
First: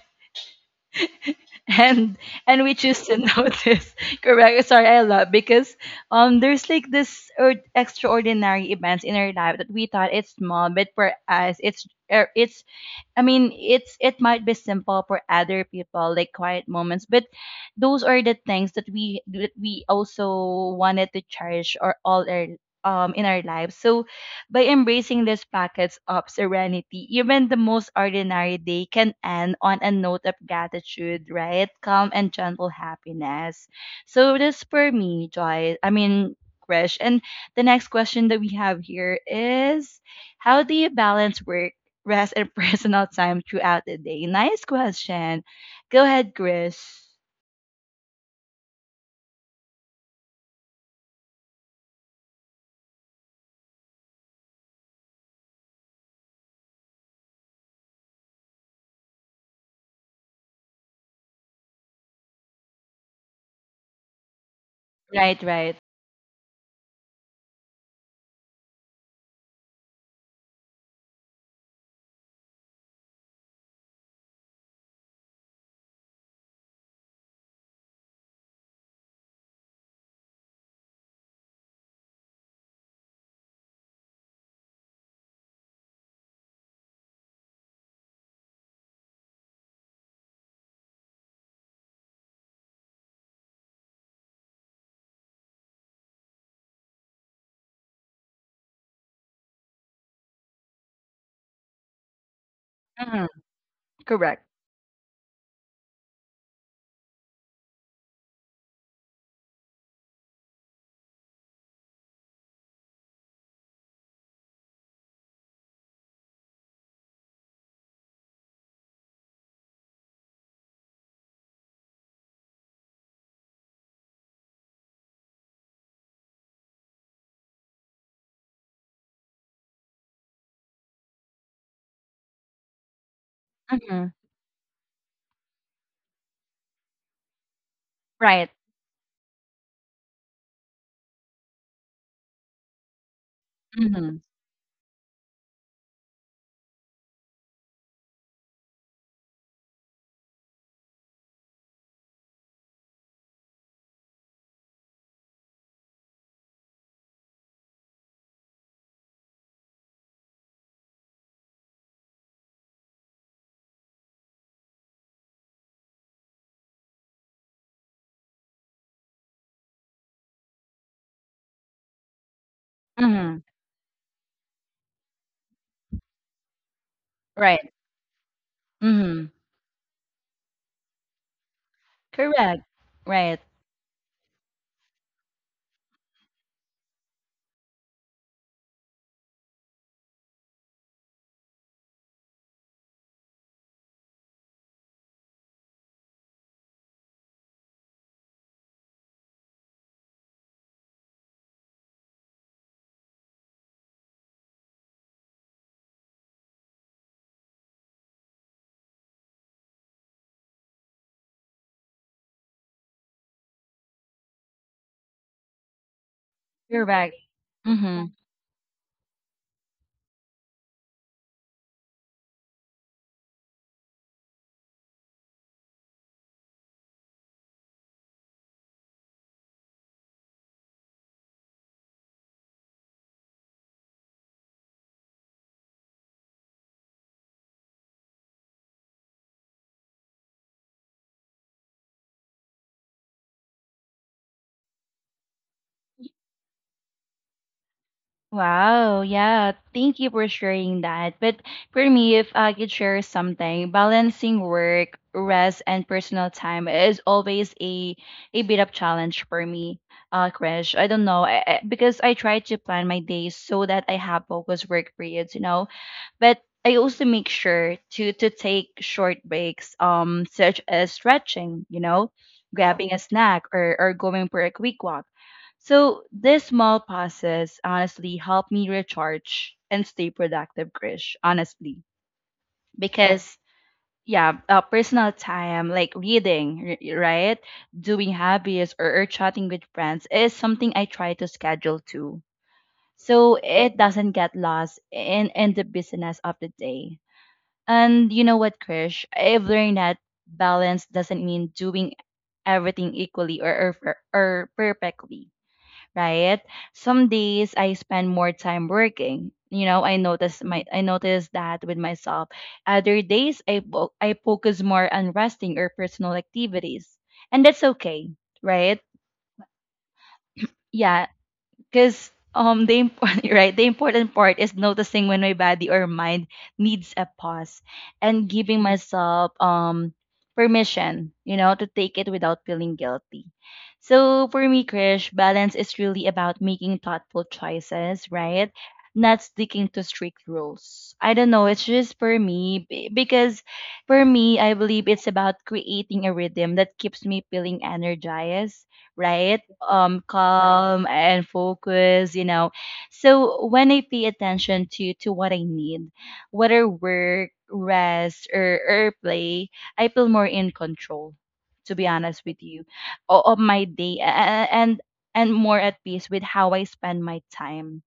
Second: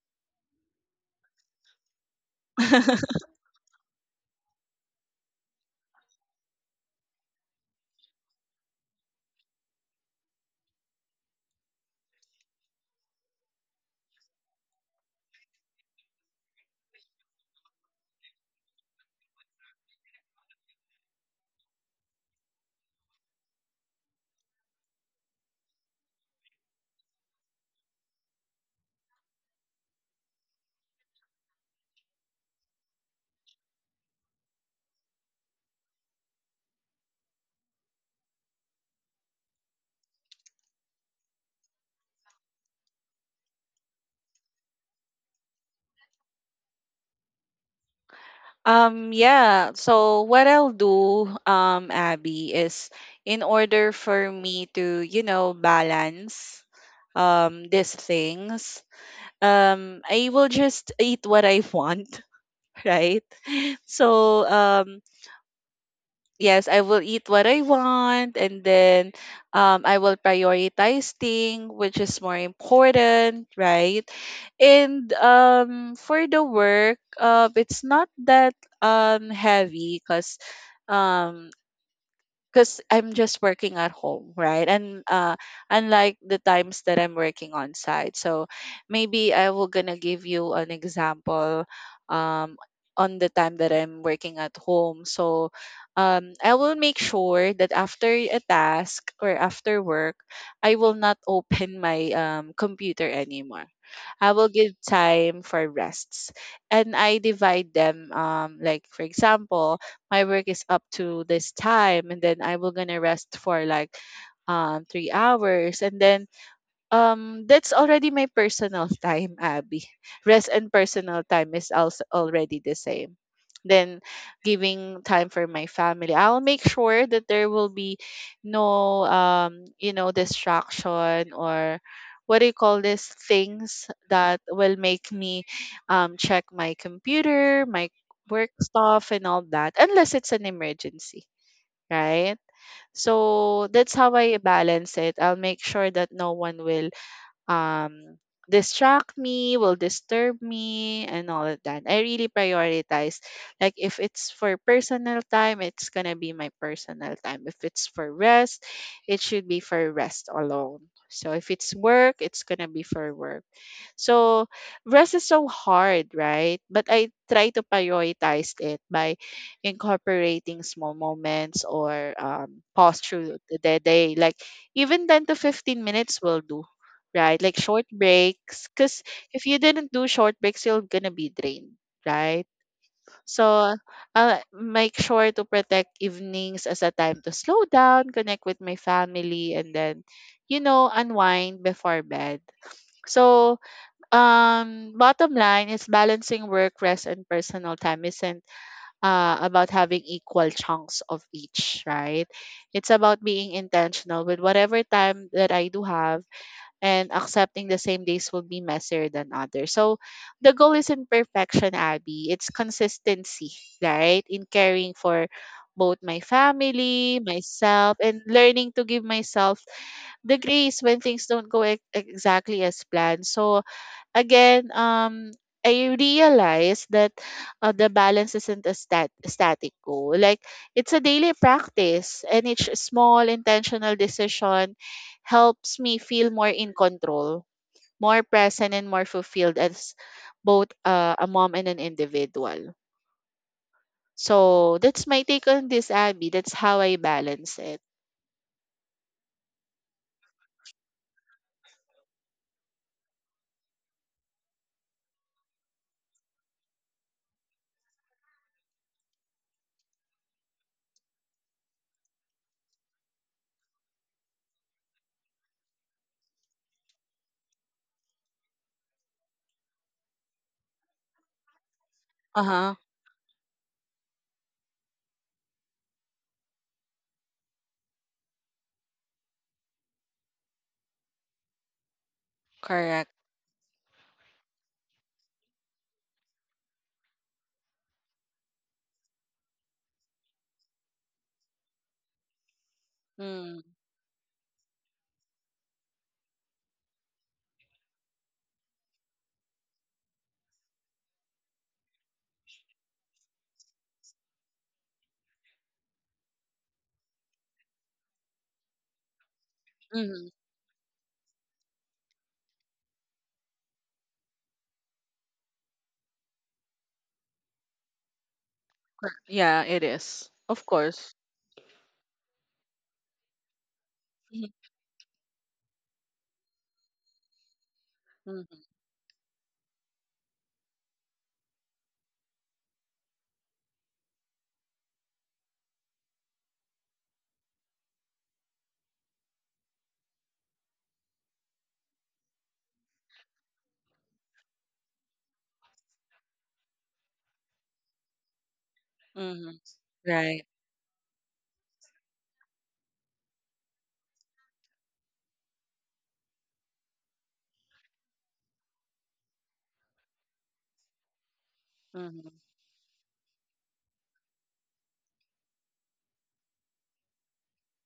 and and we choose to notice, correct, sorry, I love because there's like this or extraordinary events in our life that we thought it's small, but for us it's, it's, I mean, it might be simple for other people, like quiet moments, but those are the things that we also wanted to cherish, or all our in our lives. So by embracing these packets of serenity, even the most ordinary day can end on a note of gratitude, right, calm and gentle happiness. So this for me, joy, I mean, Krish. And the next question that we have here is, how do you balance work, rest, and personal time throughout the day? Nice question. Go ahead, Chris. Yeah. So what I'll do, Abby, is in order for me to, you know, balance these things, I will just eat what I want. Right? So, Right, right. yes, I will eat what I want and then I will prioritize thing which is more important, right? And for the work, it's not that heavy because I'm just working at home, right? And unlike the times that I'm working on site. So maybe I will gonna give you an example um, on the time that I'm working at home. So I will make sure that after a task or after work, I will not open my computer Hmm. anymore. I Correct. will give time for rests. And I divide them like for example, my work is up to this time and then I will gonna rest for like 3 hours and then that's already my personal time, Abby. Rest and personal time is also already the same. Then giving time for my family, I'll make sure that there will be no you know distraction or what do you call this things Hmm. that will make me check my computer, my Right. work stuff and all that, unless it's an emergency, right? So that's how Hmm. I balance it. I'll make sure that no one will um distract me, will disturb me, and all of that. I really prioritize. Like if it's for personal time, it's gonna be my personal time. If it's for rest, it should be for rest alone. So if it's work, it's gonna be for work. So rest is so hard, right? But I try to prioritize it by incorporating small moments or pause Hmm. through the day. Like even 10 to 15 minutes will do, right? Like Right. short breaks, because Hmm. if you didn't do short breaks, you're gonna be drained, right? Correct. Right. So make sure to protect evenings as a time to slow down, connect with my family, and then, you know, unwind before bed. So, bottom line is balancing work, rest, and personal time isn't about having equal chunks of each, right? It's about being intentional with whatever time that I do have and accepting the same days will be messier than others. So the goal isn't perfection, Abby. It's consistency, right? In caring for both my Correct. family, myself, Hmm. and learning to give myself the grace when things don't go exactly as planned. So again, I realized that the balance isn't a static goal. Like it's a daily practice, and each small intentional decision helps me feel more in control, more present, and more fulfilled as both a mom and an individual. So that's my take on this, Abby. That's how I balance it. Wow, yeah, thank you for sharing that. But for me, if I could share something, balancing work, rest, and personal time is always a bit of challenge for me, Krish. I don't know, I, because I try to plan my days so that I have focused work periods, you know, but I also make sure to take short breaks, such as stretching, Uh-huh. grabbing a snack or going for a quick walk. So these small pauses honestly help me recharge and stay productive, Krish, honestly. Correct. Because yeah, personal time like reading, right, doing hobbies, or chatting with friends, is something I try to schedule too, so Mm, it doesn't get lost in the business of the day. And you know what, Krish? I've learned that balance doesn't mean doing everything equally or perfectly, right? Some days I spend more time working. Mhm. I notice that with myself. Other days I focus more on resting or personal activities, and that's okay, right? Yeah. Yes, of Yeah, course. because the important right, the important part is noticing when my body or mind needs a pause, and Mm, giving myself permission, to take it without feeling guilty. So for me, Krish, balance is really about making thoughtful choices, right, not sticking to strict rules. I don't know, it's just for me, because for me I believe it's about creating a rhythm that keeps me feeling energized, right, mhm. Right. calm and focused. So when I pay attention to what I need, whether work, rest, or play, I feel more in control, to be honest Mm-hmm. with you, of my day, and more at peace with how I spend my time,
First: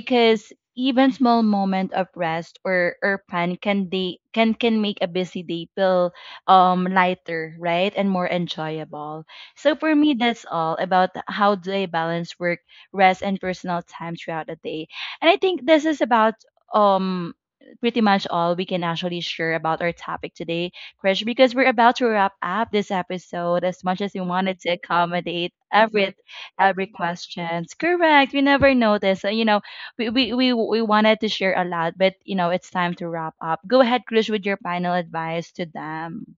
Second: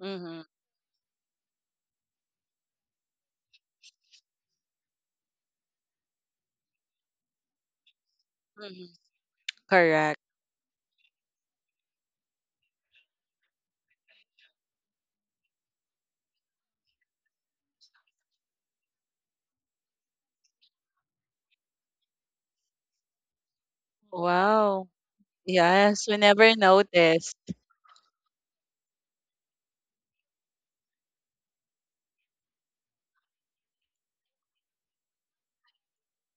Mm-hmm. even small moment of rest or fun can they can make a busy day feel lighter, right, and more enjoyable. So for me, Correct. that's all about how do I balance work, rest, and personal time throughout the day. And I think this is about um pretty much all we can actually share about our topic today, Krish, because we're about to wrap up this episode, as much as we wanted to Wow. accommodate Yes, every we never noticed. questions, correct, we never notice. We wanted to share a lot, but it's time to wrap up. Go ahead, Krish, with your final advice to them.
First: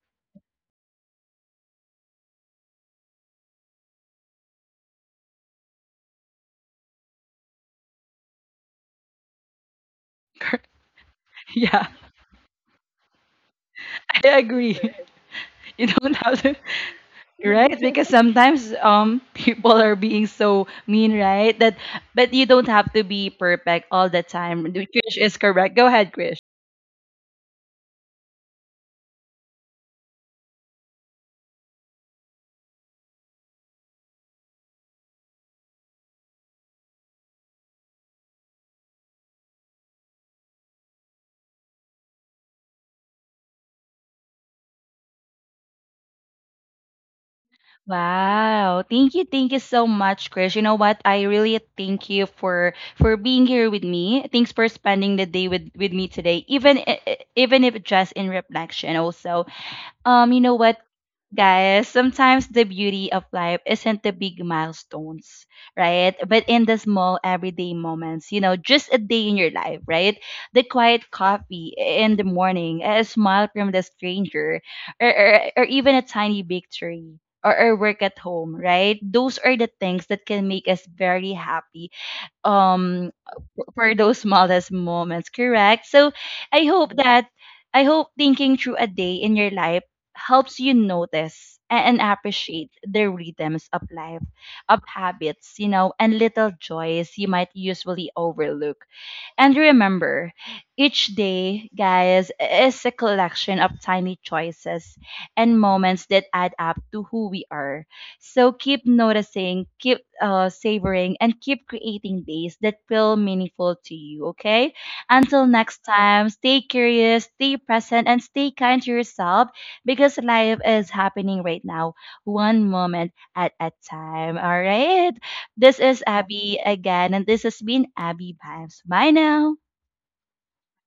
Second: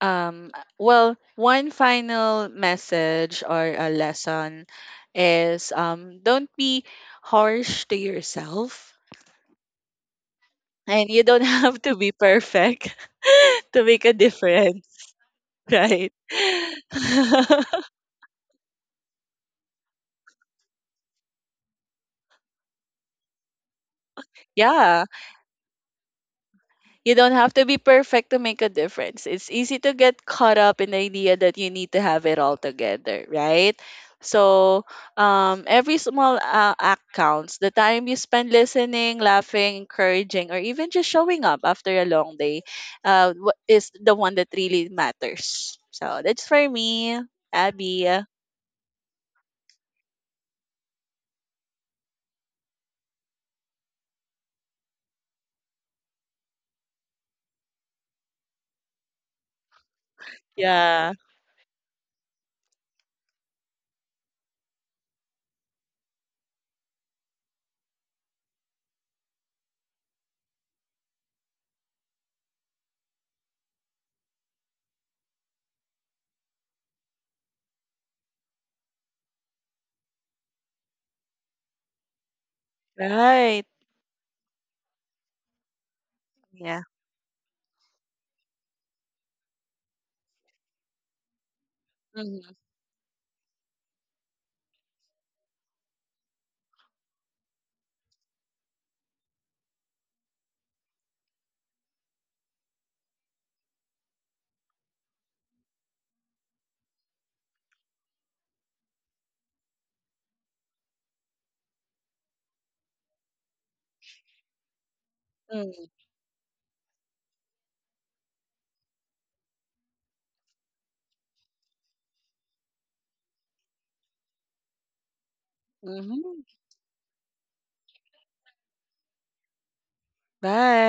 Well, one final message or a lesson is don't be harsh to yourself, and you don't have Yeah, to be perfect to make a I agree. difference, You right? don't have to, right? Because sometimes people are being so mean, right? That, but you don't have to be perfect all the time. Yeah. Krish is correct. Go ahead, Krish. You don't have to be perfect to make a difference. It's easy to get caught up in the idea that you need to have it all together, right? So, every small act counts. The time you spend listening, laughing, encouraging, or even just showing up after a long day is the one that really matters. So, that's for me, Abby. Wow. Thank you. Thank you so much, Chris. You know what? I really thank you for being here with me. Thanks for spending the day with me today, even even if just in reflection also. You know what, Yeah, guys? Sometimes the beauty of life isn't the big milestones, right? But in the small everyday moments, just a day in your life, right? The quiet coffee in the morning, a smile from the stranger, or even a tiny victory. Or work at home, right? Those are the things that can make us very happy. Um, right. for those smallest moments, correct? So I Yeah. hope that I hope thinking through a day in your life helps you notice, and Mm-hmm. appreciate the rhythms of life, of habits, and little joys you might usually overlook. And remember, each day, guys, is a collection of tiny choices and moments that add up to who we are. So keep noticing, keep, savoring, and keep creating days that feel meaningful to you, okay? Until next time, stay curious, stay present, and stay kind to yourself, because life is happening right now, one moment at a time, all right? This is Mm-hmm. Abby again, and this has been Abby Vibes. Bye now. Bye.